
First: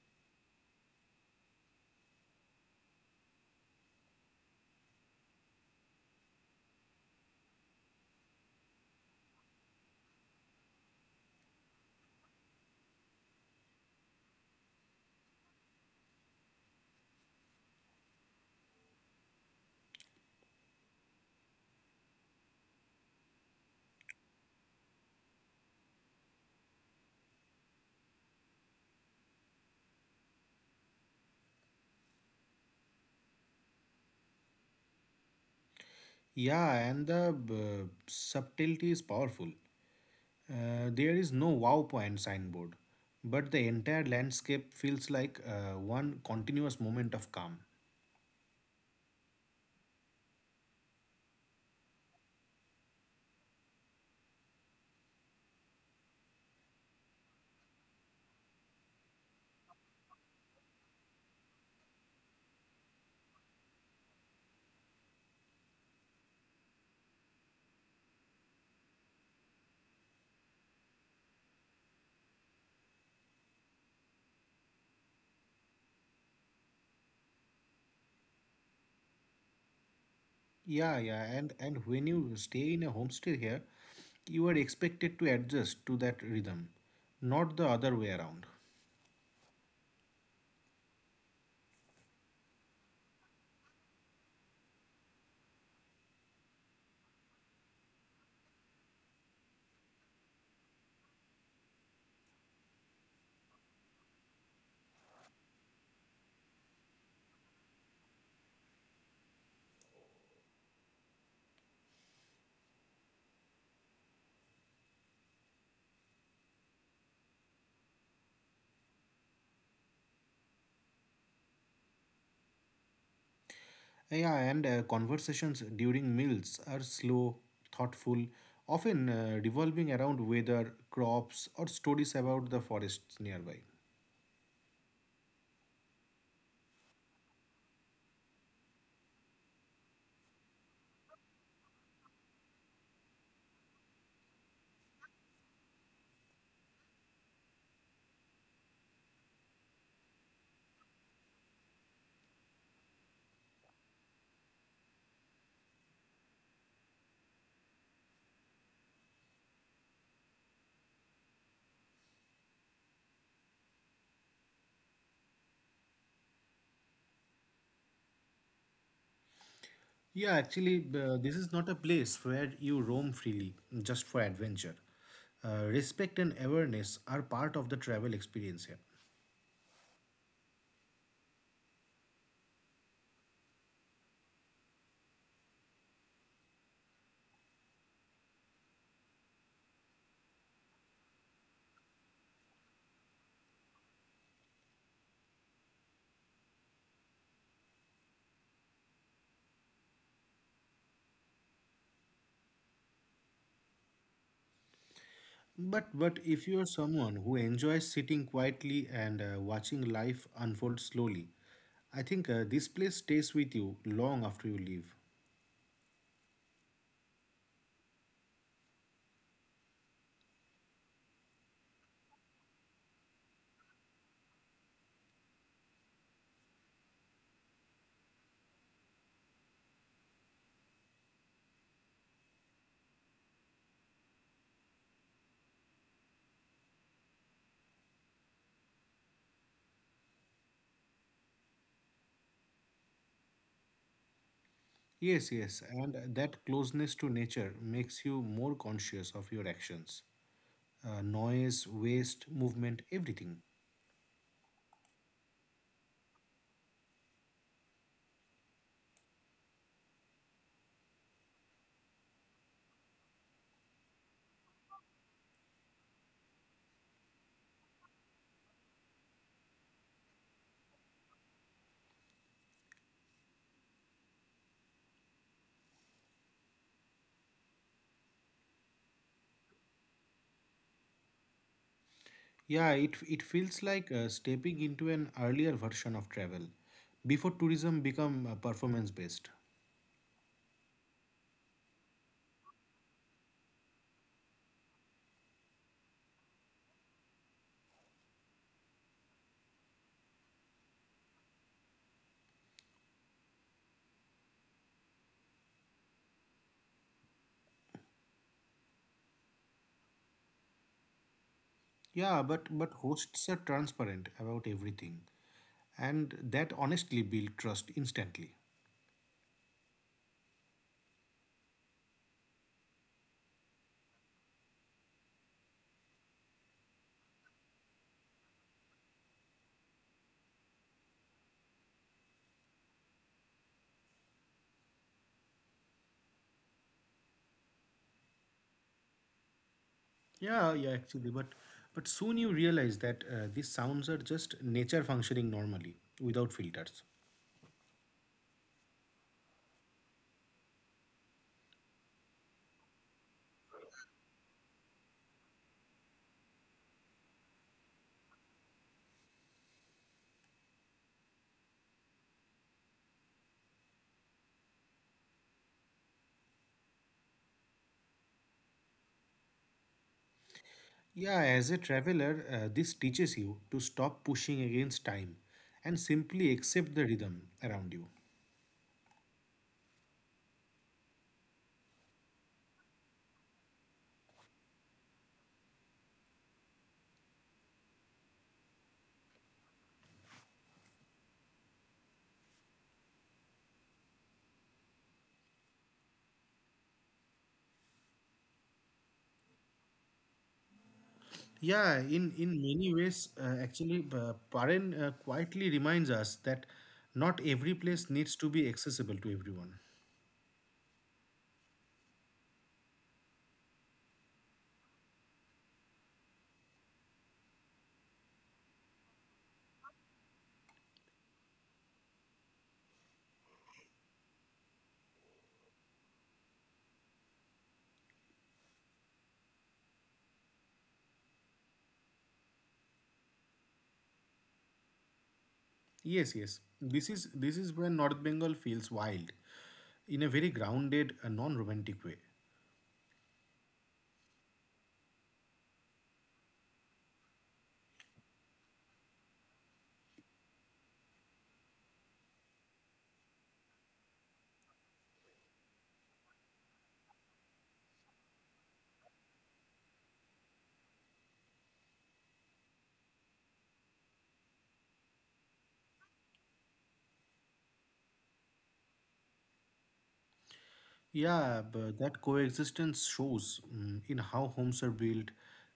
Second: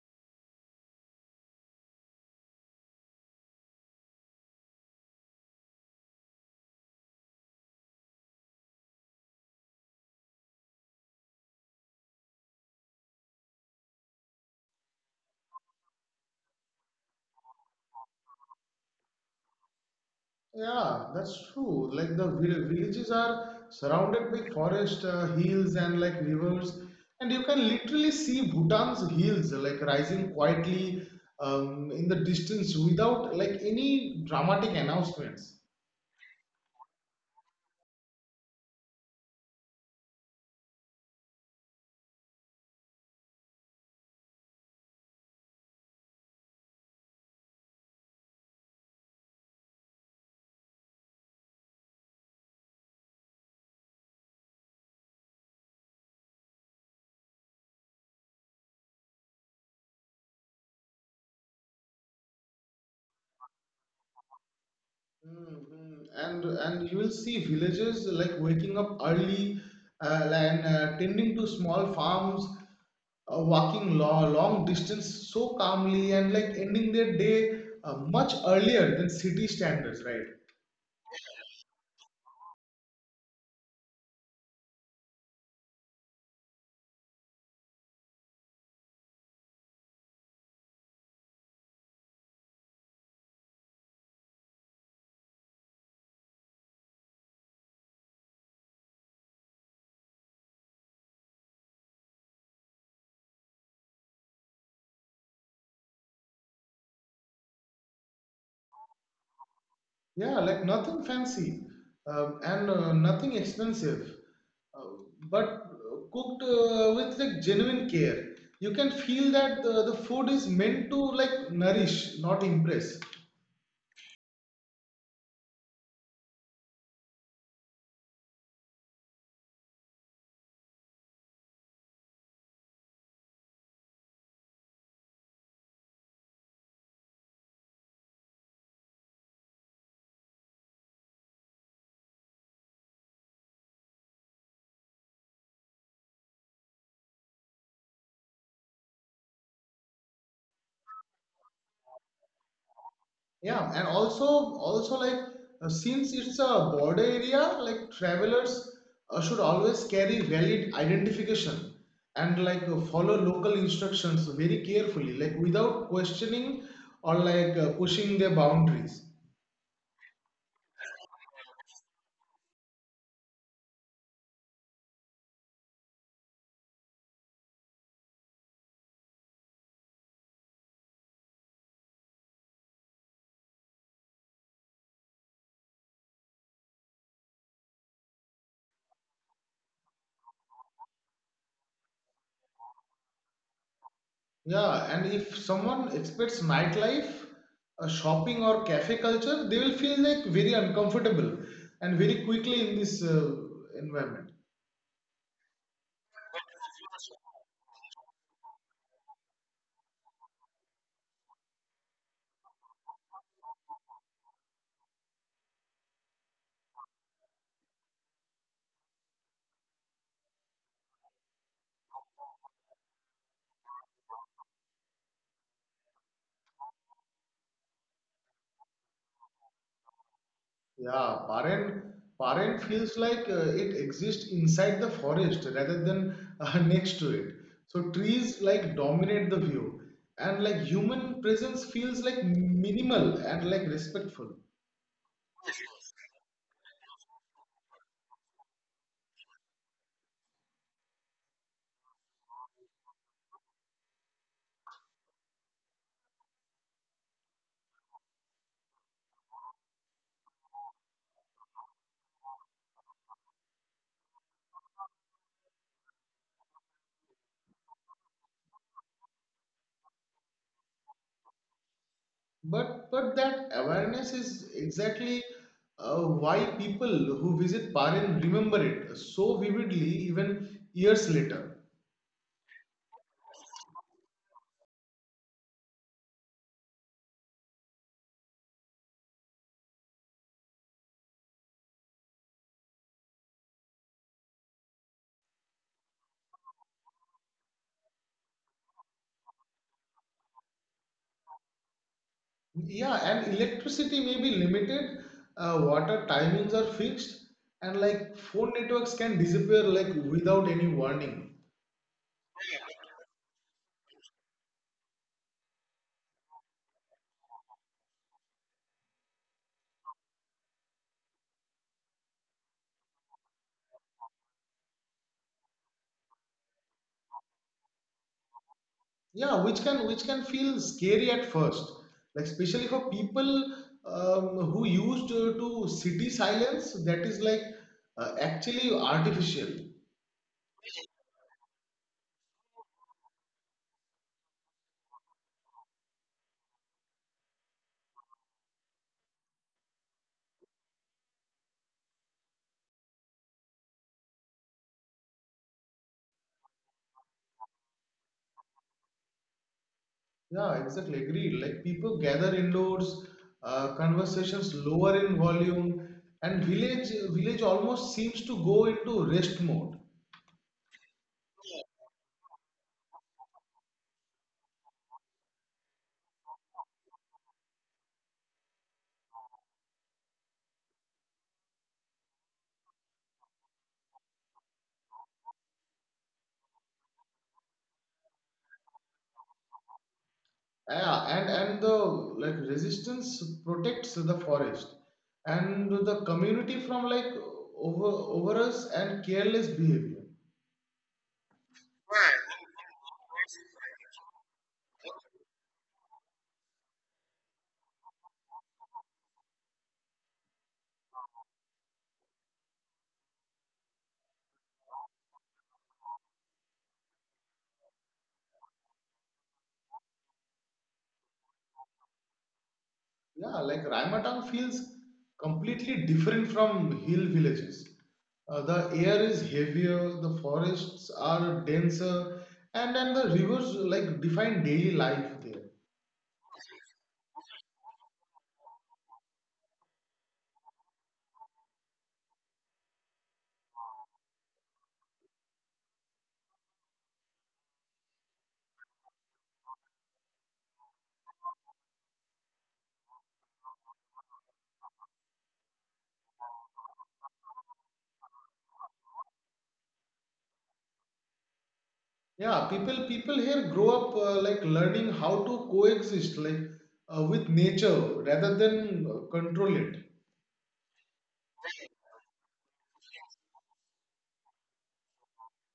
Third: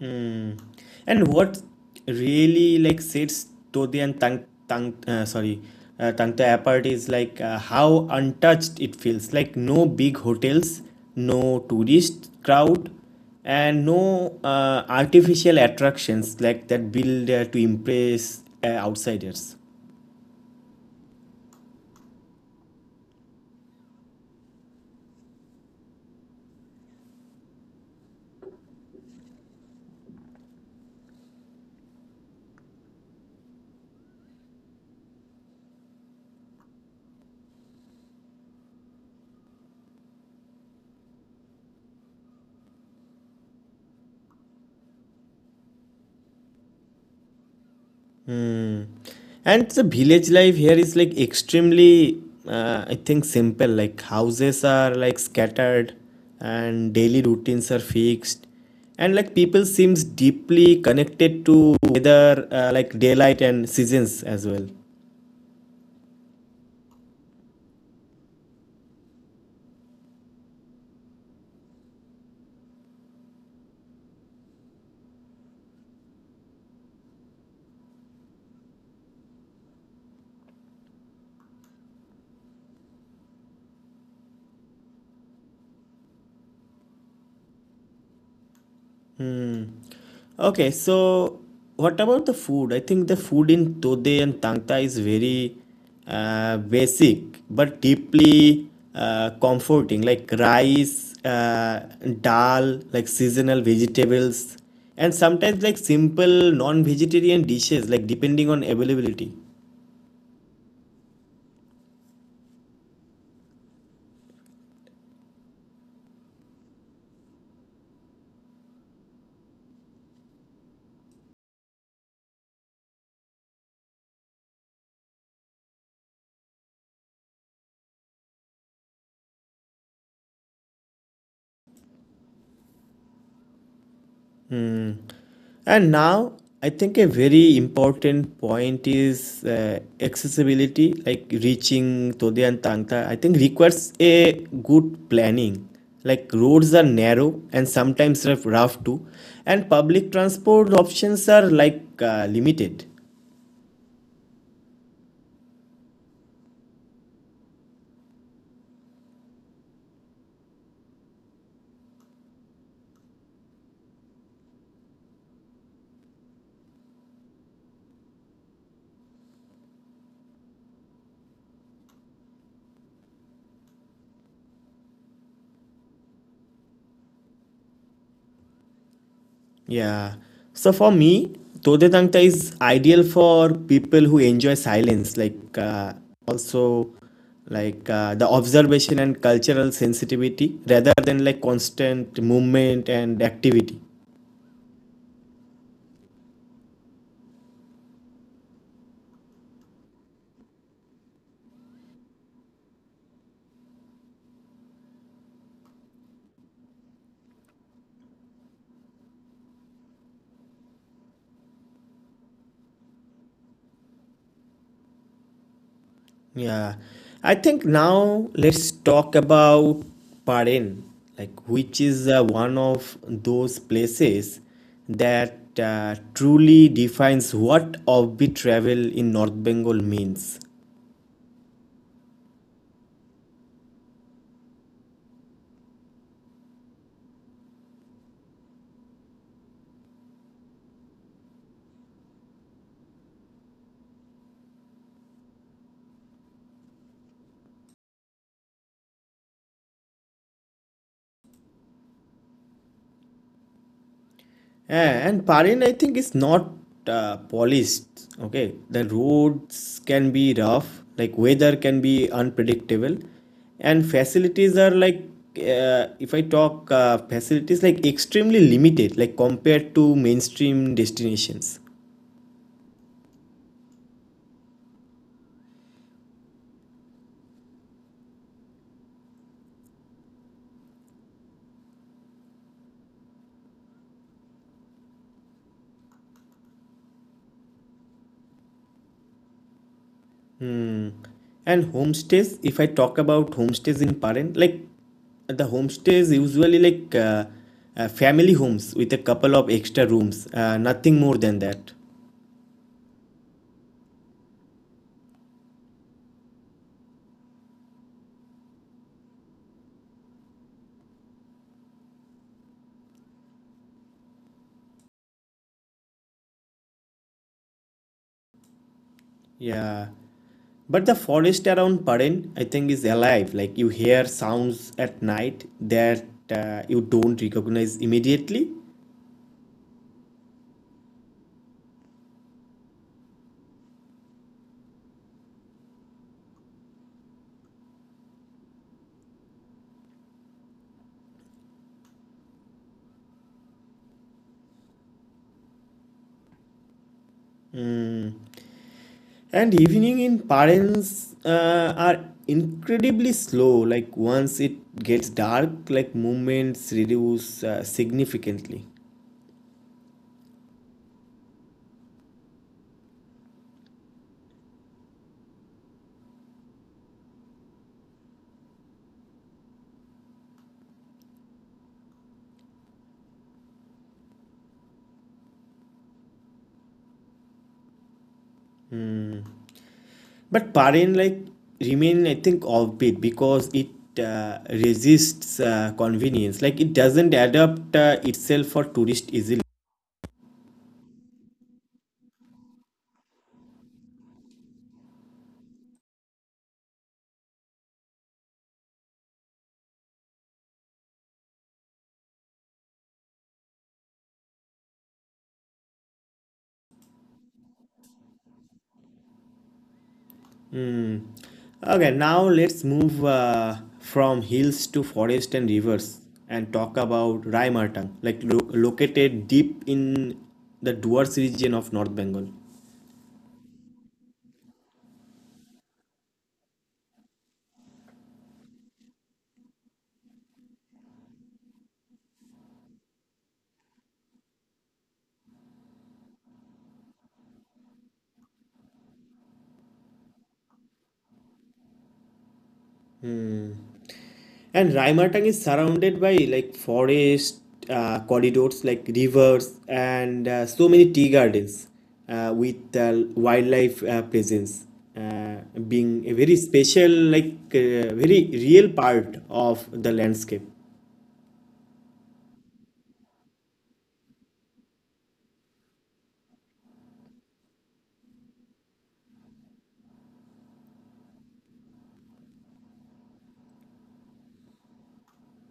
A: Mm. And what really sets Todi and Tang Tang sorry Tangta apart is how untouched it feels. Like no big hotels, no tourist crowd, and no artificial attractions that build to impress outsiders.
B: Yeah, that's true. Like the villages are surrounded by forest, hills, and like rivers, and you can literally see Bhutan's hills like rising quietly in the distance without like any dramatic announcements.
C: Yeah, and the subtlety is powerful. There is no wow point signboard, but the entire landscape feels like one continuous moment of calm.
A: And the village life here is like extremely I think simple. Like houses are like scattered and daily routines are fixed, and like people seems deeply connected to weather, daylight and seasons as well.
B: Mhm. And you will see villages like waking up early and tending to small farms, walking long, long distance so calmly and like ending their day much earlier than city standards, right?
C: Yeah, yeah, and when you stay in a homestay here, you are expected to adjust to that rhythm, not the other way around.
A: Okay, so what about the food? I think the food in Tode and Tangta is very basic but deeply comforting, like rice, dal, like seasonal vegetables, and sometimes like simple non-vegetarian dishes, like depending on availability.
B: Yeah, like nothing fancy, and nothing expensive, uh, but cooked with like genuine care. You can feel that the food is meant to like nourish, not impress.
C: Yeah, and conversations during meals are slow, thoughtful, often revolving around weather, crops, or stories about the forests nearby.
A: And now I think a very important point is accessibility, like reaching Tode and Tangta. I think requires a good planning. Like roads are narrow and sometimes rough too, and public transport options are like limited.
B: Yeah, and also like since it's a border area, like travelers should always carry valid identification and like follow local instructions very carefully, like without questioning or like pushing their boundaries.
C: Yeah, actually, this is not a place where you roam freely just for adventure. Respect and awareness are part of the travel experience here.
A: Yeah. So for me, Dodetangta is ideal for people who enjoy silence, like also like the observation and cultural sensitivity rather than like constant movement and activity.
B: Yeah, and if someone expects nightlife, shopping or cafe culture, they will feel like very uncomfortable and very quickly in this environment.
C: But if you are someone who enjoys sitting quietly and watching life unfold slowly, I think this place stays with you long after you leave.
A: Yeah. I think now let's talk about Paren, like which is one of those places that truly defines what offbeat travel in North Bengal means.
B: Yeah, Paren, Paren feels like it exists inside the forest rather than next to it. So trees like dominate the view, and like human presence feels like minimal and like respectful.
C: Yes, yes, and that closeness to nature makes you more conscious of your actions. Noise, waste, movement, everything.
A: Yeah, and Parin, I think, is not polished. Okay, the roads can be rough, like weather can be unpredictable, and facilities are like if I talk facilities like extremely limited, like compared to mainstream destinations.
B: But that awareness is exactly why people who visit Parin remember it so vividly even years later.
C: Yeah, it feels like stepping into an earlier version of travel before tourism become performance based.
A: Hmm. And homestays, if I talk about homestays in Parin, like the homestays usually family homes with a couple of extra rooms, nothing more than that.
B: Yeah, and electricity may be limited, water timings are fixed, and like phone networks can disappear like without any warning.
C: Yeah, but hosts are transparent about everything, and that honestly built trust instantly.
A: Yeah. But the forest around Paren, I think, is alive. Like you hear sounds at night that you don't recognize immediately.
B: Yeah, which can feel scary at first, like especially for people who used to city silence that is like actually artificial.
C: Yeah, yeah, actually, but soon you realize that these sounds are just nature functioning normally without filters.
A: And evening in Paren's are incredibly slow. Like once it gets dark, like movements reduce significantly.
B: Yeah, exactly. Agreed. Like people gather indoors, conversations lower in volume, and village almost seems to go into rest mode.
C: Yeah, as a traveler, this teaches you to stop pushing against time and simply accept the rhythm around you.
A: But Paren like remain, I think, offbeat because it resists convenience. Like it doesn't adapt itself for tourists easily.
B: Yeah, and the like resistance protects the forest and the community from like over over us and careless behavior.
C: Yeah, in many ways, actually, Paren quietly reminds us that not every place needs to be accessible to everyone.
A: Okay, now let's move from hills to forest and rivers and talk about Raimartang, located deep in the Duars region of North Bengal.
B: Yeah, like Raimatan feels completely different from hill villages. The air is heavier, the forests are denser, and then the rivers like define daily life there.
C: Yes, yes. This is where North Bengal feels wild, in a very grounded and non-romantic way.
A: And Raimartang is surrounded by like forest corridors, like rivers, and so many tea gardens with wildlife presence uh, being a very special, very real part of the landscape.
B: Yeah, people here grow up like learning how to coexist like with nature rather than control it.
C: Yeah, but that coexistence shows in how homes are built,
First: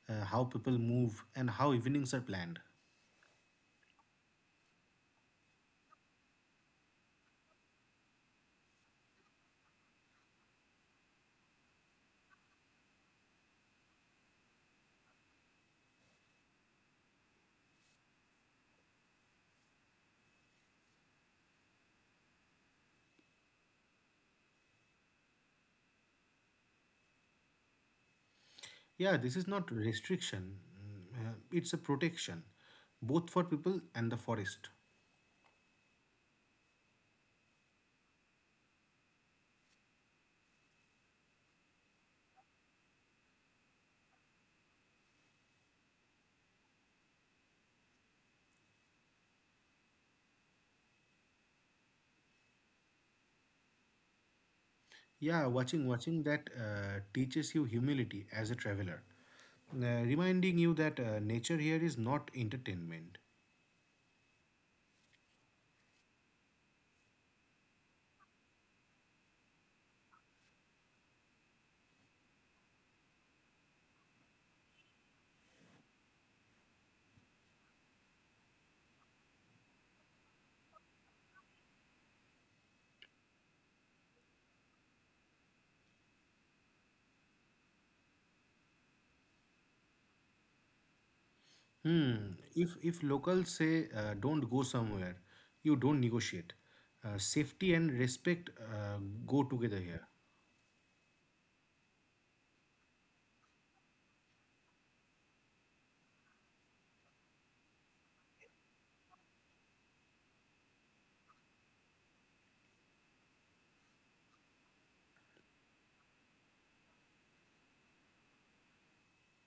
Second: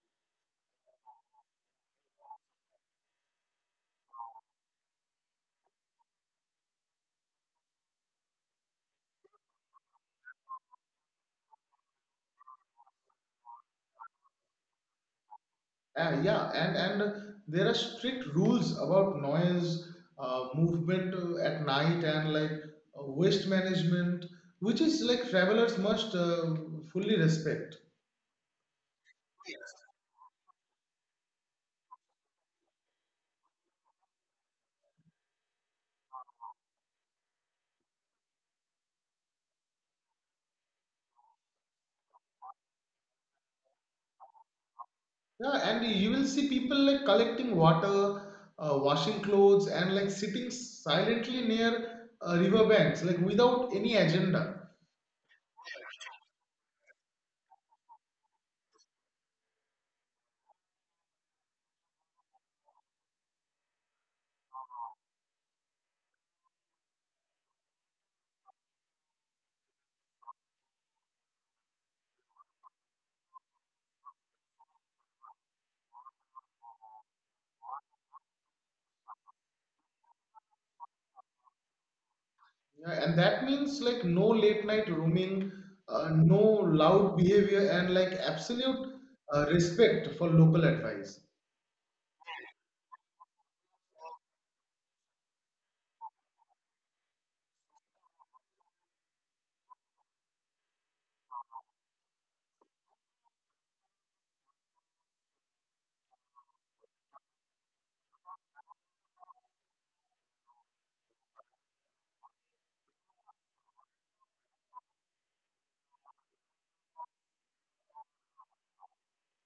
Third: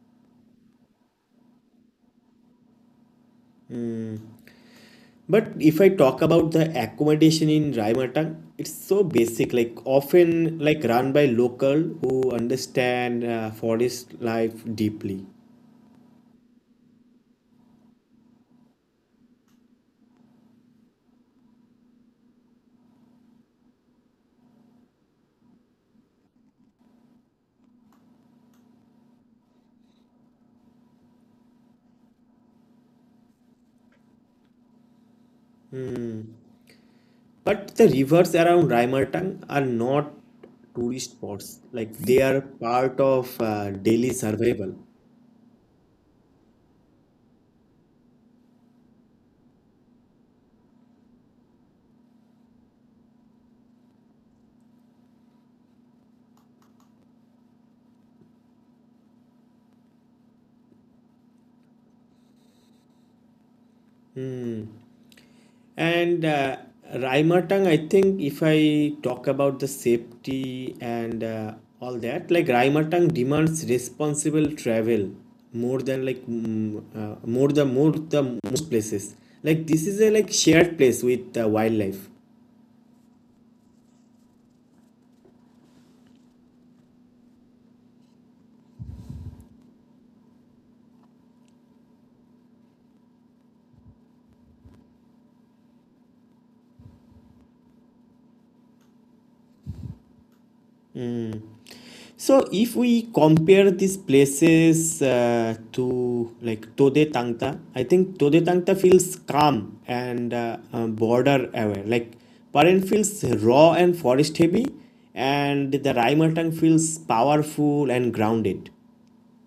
C: how people move, and how evenings are planned.
A: But if I talk about the accommodation in Raimata, it's so basic, like often like run by local who understand forest life deeply.
B: Yeah, and there are strict rules about noise, movement at night, and like waste management, which is like travelers must fully respect.
C: Yeah, this is not restriction; it's a protection, both for people and the forest.
A: But the rivers around Raimatang are not tourist spots, like they are part of daily survival.
B: Yeah, and you will see people like collecting water, washing clothes, and like sitting silently near river banks, like without any agenda.
C: Yeah, watching watching that teaches you humility as a traveler, reminding you that nature here is not entertainment.
A: Hmm. And Raimatang, I think, if I talk about the safety and all that, like Raimatang demands responsible travel more than like mm, more the most places. Like this is a like shared place with wildlife.
B: Yeah, and that means like no late night roaming, no loud behavior, and like absolute respect for local advice.
C: Hmm. If locals say don't go somewhere, you don't negotiate. Safety and respect go together here.
A: So if we compare these places to like Tode Tangta, I think Tode Tangta feels calm and border aware. Like Paren feels raw and forest heavy, and the Raimatang feels powerful and grounded.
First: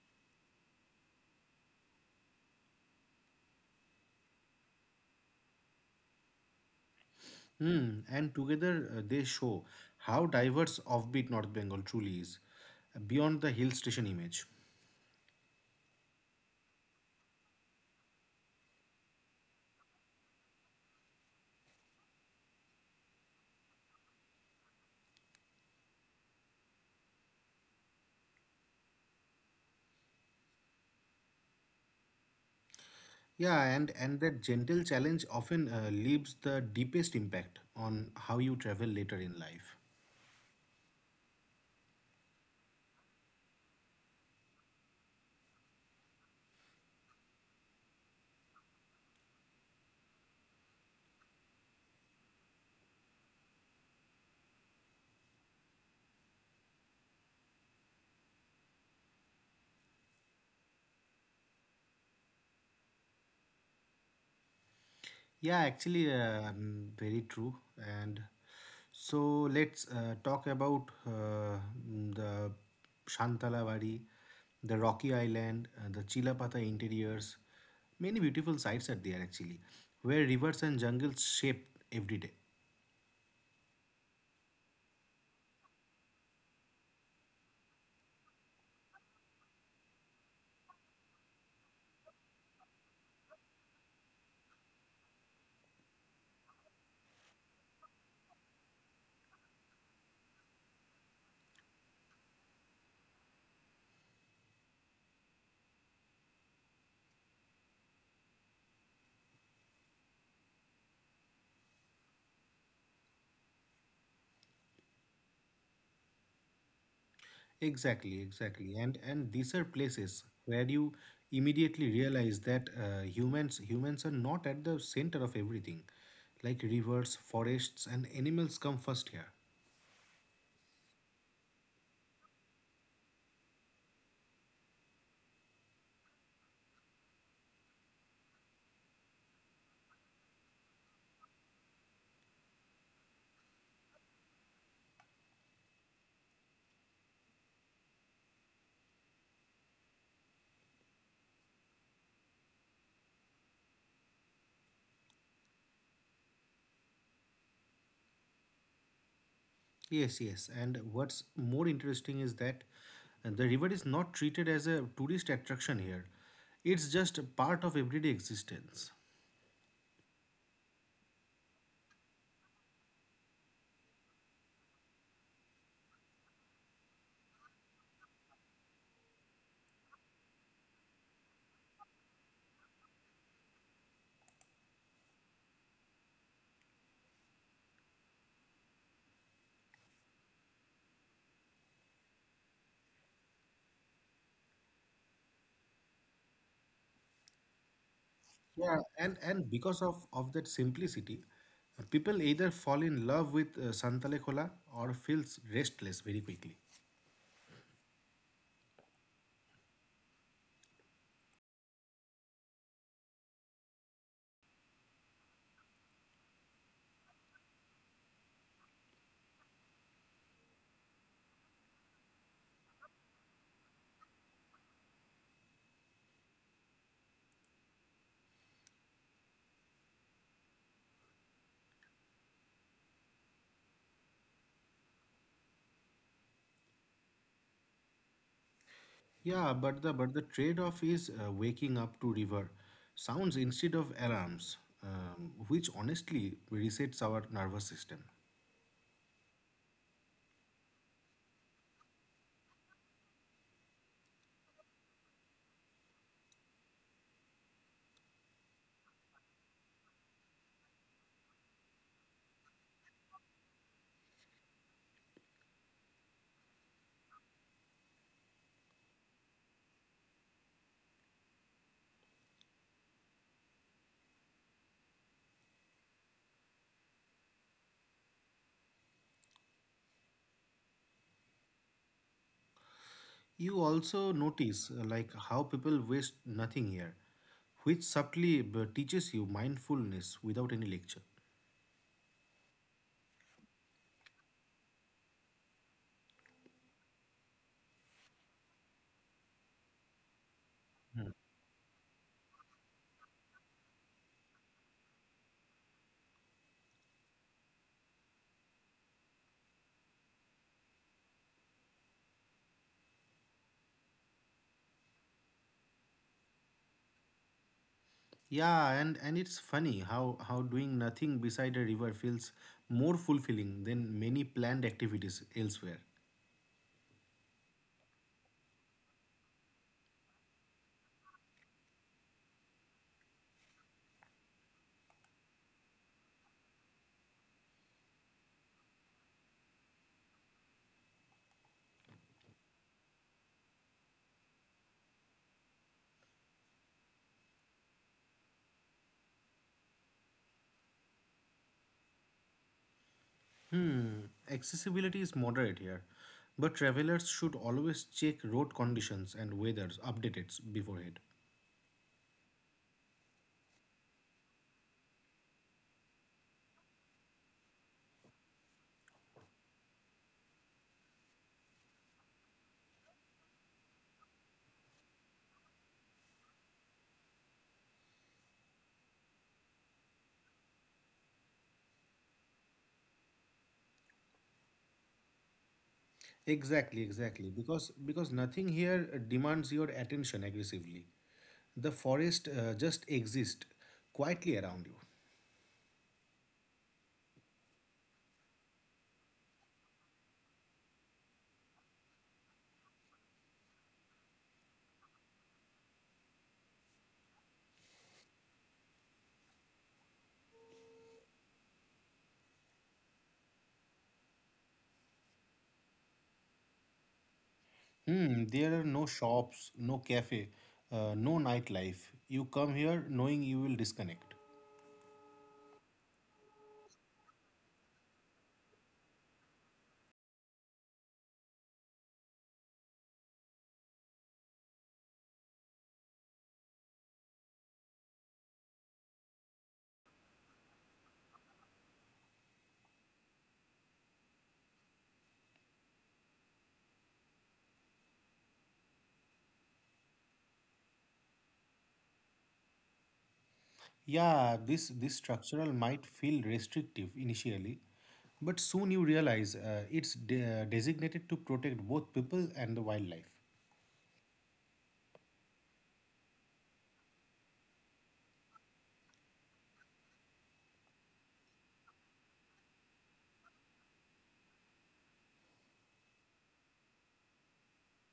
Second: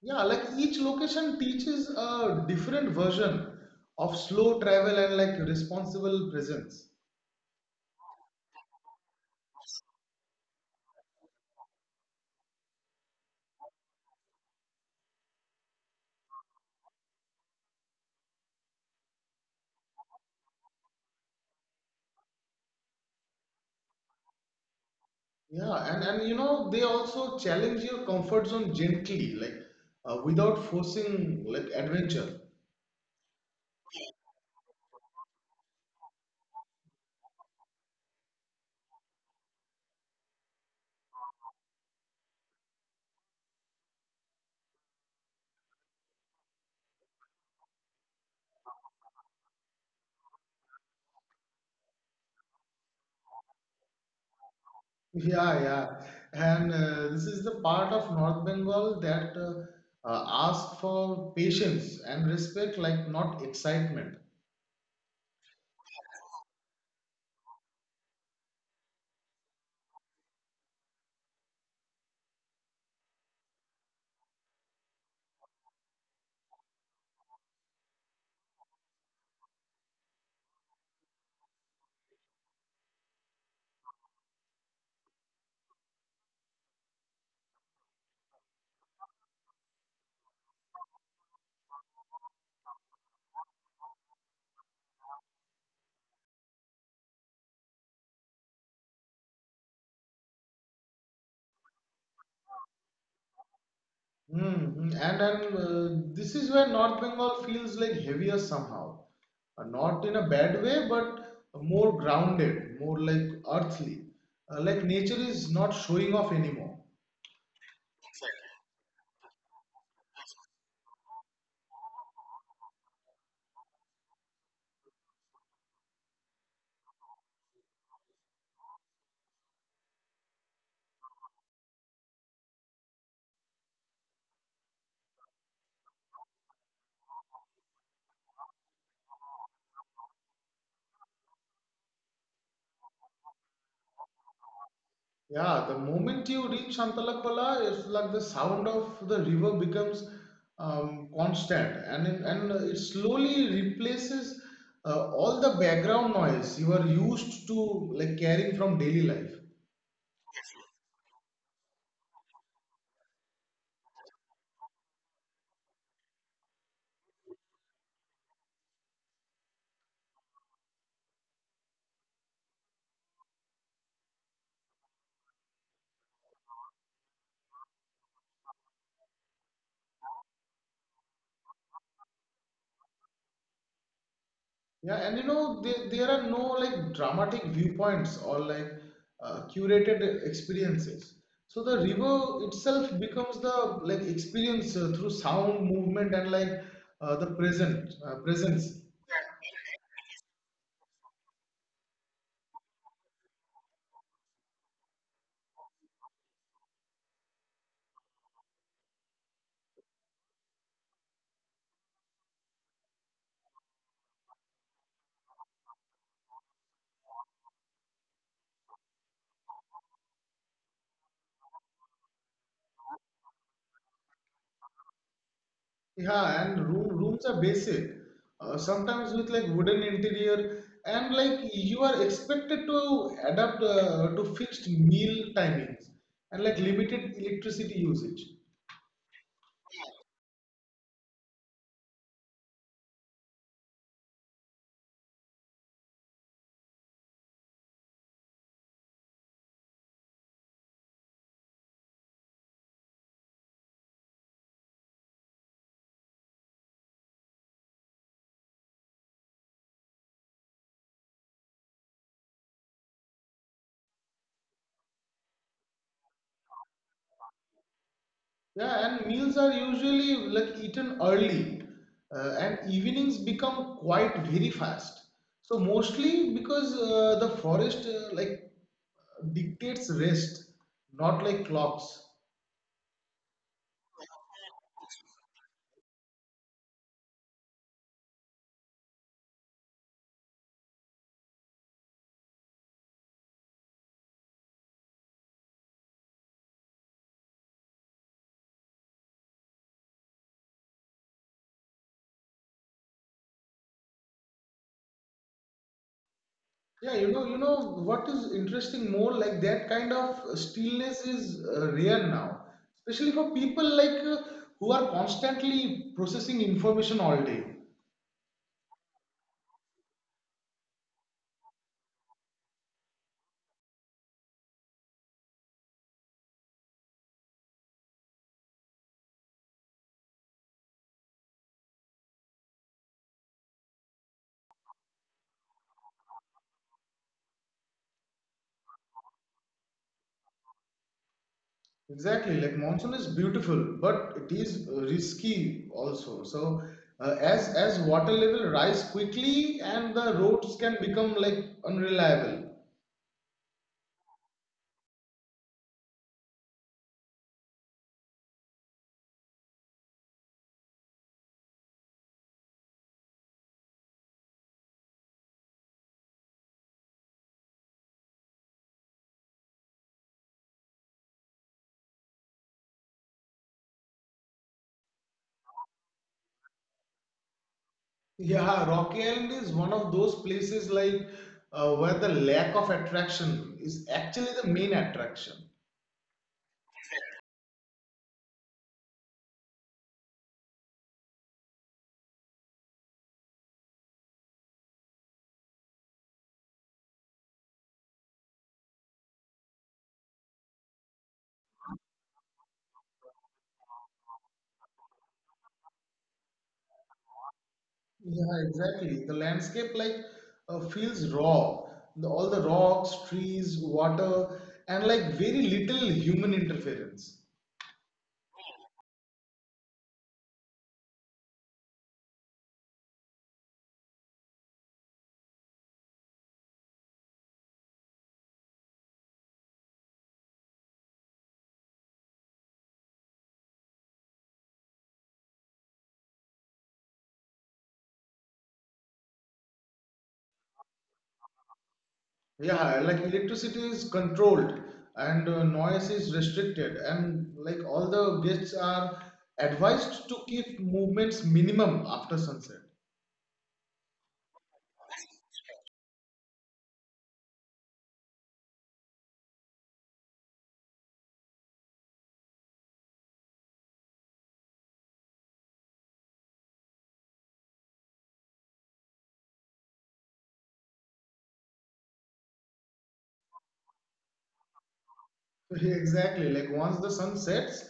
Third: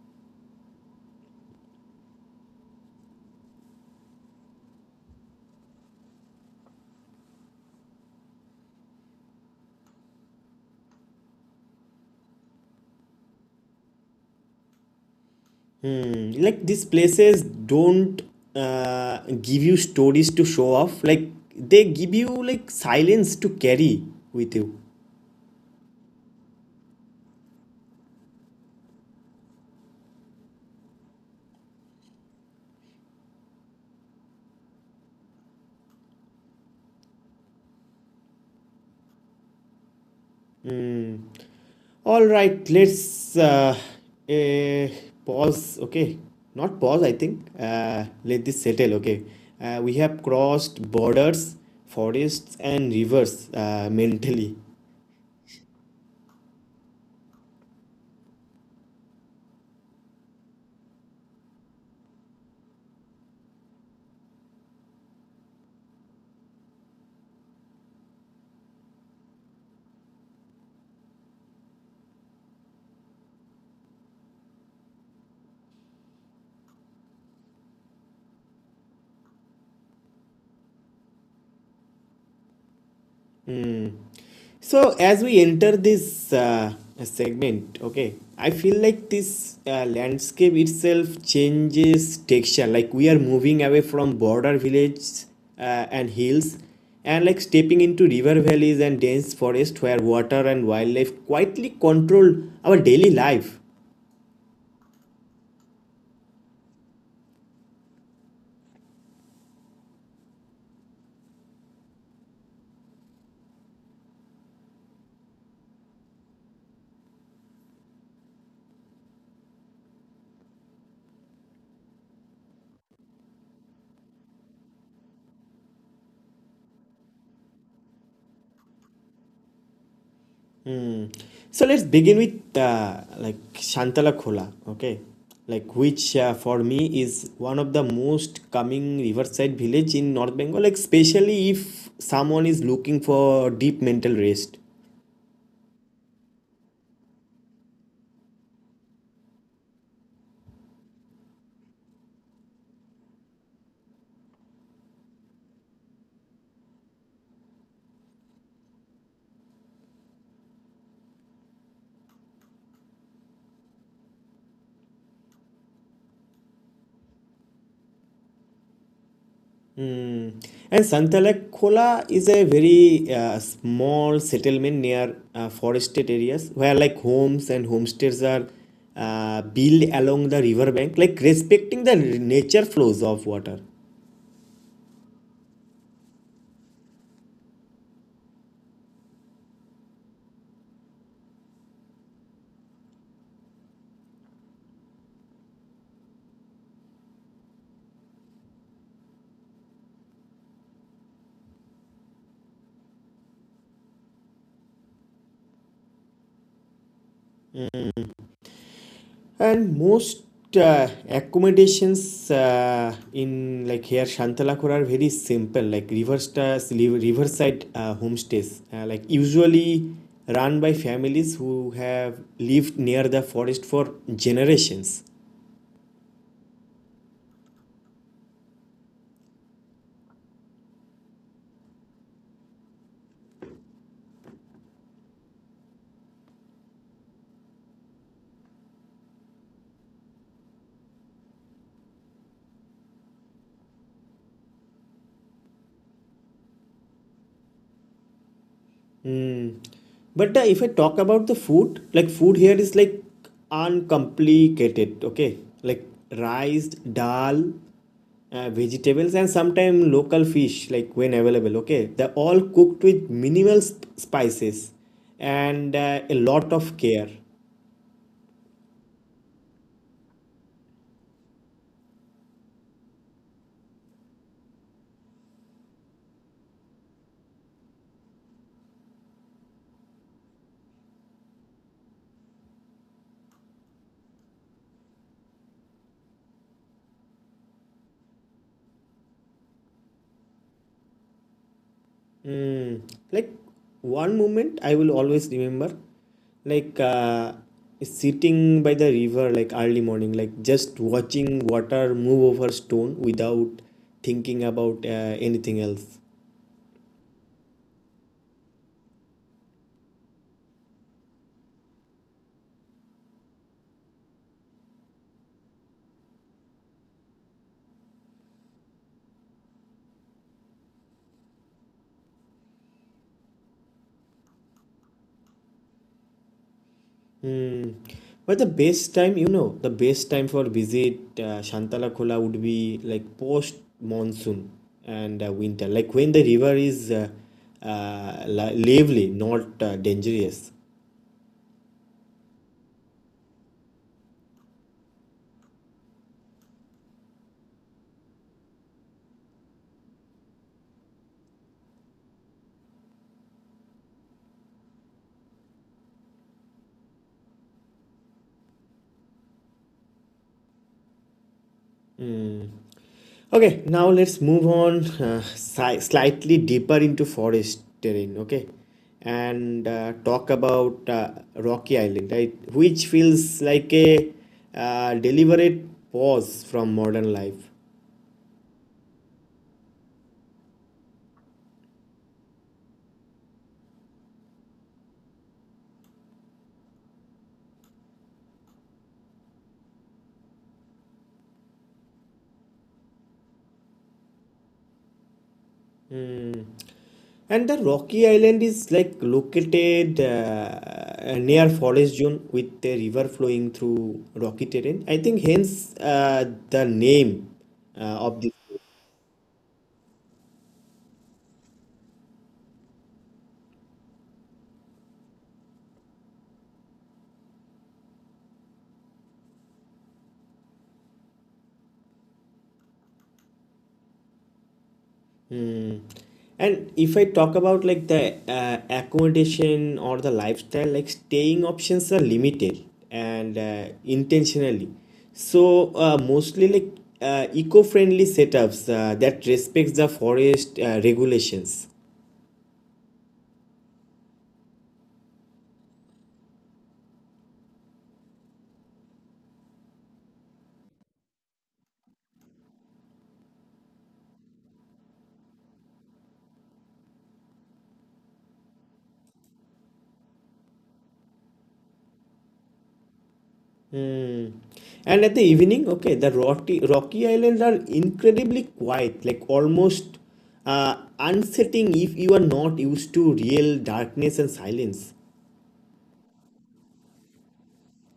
B: Yeah, like each location teaches a different version of slow travel and like responsible presence.
C: Hmm. And together they show how diverse offbeat North Bengal truly is, beyond the hill station image.
A: Mm, like these places don't give you stories to show off. Like they give you like silence to carry with you.
B: Yeah, and you know they also challenge your comfort zone gently, like without forcing like adventure.
C: Yeah, and that gentle challenge often leaves the deepest impact on how you travel later in life.
A: All right, let's eh, pause. Okay, not pause, I think. Let this settle. Okay, we have crossed borders, forests, and rivers mentally.
B: Yeah, yeah, and this is the part of North Bengal that asks for patience and respect, like not excitement.
C: Yeah, actually, very true. And so let's talk about the Shantalawadi, the Rocky Island, the Chilapatha interiors. Many beautiful sites are there actually, where rivers and jungles shape every day.
A: So, as we enter this segment, okay, I feel like this landscape itself changes texture. Like we are moving away from border villages and hills, and like stepping into river valleys and dense forest where water and wildlife quietly control our daily life.
B: Hmm. And this is where North Bengal feels like heavier somehow. Uh, not in a bad way, but more grounded, more like earthly. Like nature is not showing off anymore.
C: Exactly, exactly. And these are places where you immediately realize that humans are not at the center of everything. Like rivers, forests, and animals come first here.
A: So let's begin with Shantala Khola, okay? Like which for me is one of the most coming riverside village in North Bengal, like especially if someone is looking for deep mental rest.
B: Yeah, the moment you reach Shantalakpala, it's like the sound of the river becomes constant and it slowly replaces all the background noise you are used to like carrying from daily life.
C: Yes, yes. And what's more interesting is that the river is not treated as a tourist attraction here. It's just a part of everyday existence.
A: And Shantala Khola is a very small settlement near forested areas where like homes and homestays are built along the river bank, like respecting the nature flows of water.
B: Yeah, and you know, there are no like dramatic viewpoints or like curated experiences. So the river itself becomes the like experience through sound, movement, and like the present
C: Yeah,
B: presence.
C: and because of that simplicity, people either fall in love with Santalekola or feels restless very quickly.
A: And most accommodations in like here Shantalakor are very simple, like riverside homestays, like usually run by families who have lived near the forest for generations.
B: Yeah, and rooms are basic. Sometimes with like wooden interior, and like you are expected to adapt to fixed meal timings and like limited electricity usage.
C: Yeah, but the trade-off is waking up to river sounds instead of alarms, which honestly resets our nervous system.
A: But if I talk about the food, like food here is like uncomplicated, okay? Like rice, dal, vegetables and sometimes local fish like when available, okay, they're all cooked with minimal spices and a lot of care.
B: Yeah, and meals are usually like eaten early, and evenings become quite very fast. So mostly because the forest like dictates rest, not like clocks.
C: You also notice like how people waste nothing here, which subtly teaches you mindfulness without any lecture.
A: Mm, like one moment I will always remember, like uh, sitting by the river like early morning, like just watching water move over stone without thinking about anything else.
B: Yeah, you know what is interesting more, like that kind of stillness is rare now, especially for people like who are constantly processing information all day.
C: Yeah, and it's funny how doing nothing beside a river feels more fulfilling than many planned activities elsewhere.
A: Hmm. But the best time, you know, the best time for visit Shantalakola would be like post monsoon and winter, like when the river is lively, not dangerous.
B: Exactly, like monsoon is beautiful, but it is risky also. So, as water level rise quickly and the roads can become like unreliable.
C: Accessibility is moderate here, but travelers should always check road conditions and weather updates beforehand.
A: Okay, now let's move on slightly deeper into forest terrain. Okay, and talk about Rocky Island, right? Which feels like a deliberate pause from modern life.
B: Yeah, Rocky Island is one of those places like where the lack of attraction is actually the main attraction.
C: Exactly, exactly. Because nothing here demands your attention aggressively. The forest just exists quietly around you.
A: And the Rocky Island is like located near forest zone with the river flowing through rocky terrain. I think hence the name of the.
B: Yeah, exactly. The landscape like feels raw. All the rocks, trees, water, and like very little human interference.
C: Hmm, there are no shops, no cafe, no nightlife. You come here knowing you will disconnect.
A: Hmm. And if I talk about like the accommodation or the lifestyle, like staying options are limited and intentionally. So mostly like eco-friendly setups that respects the forest regulations.
B: Yeah, like electricity is controlled and noise is restricted, and like all the guests are advised to keep movements minimum after sunset.
C: Yeah, this structural might feel restrictive initially, but soon you realize it's designated to protect both people and the wildlife.
A: Mm. And at the evening, okay, the Rocky Islands are incredibly quiet, like almost uh, unsettling if you are not used to real darkness and silence.
B: Exactly, like once the sun sets,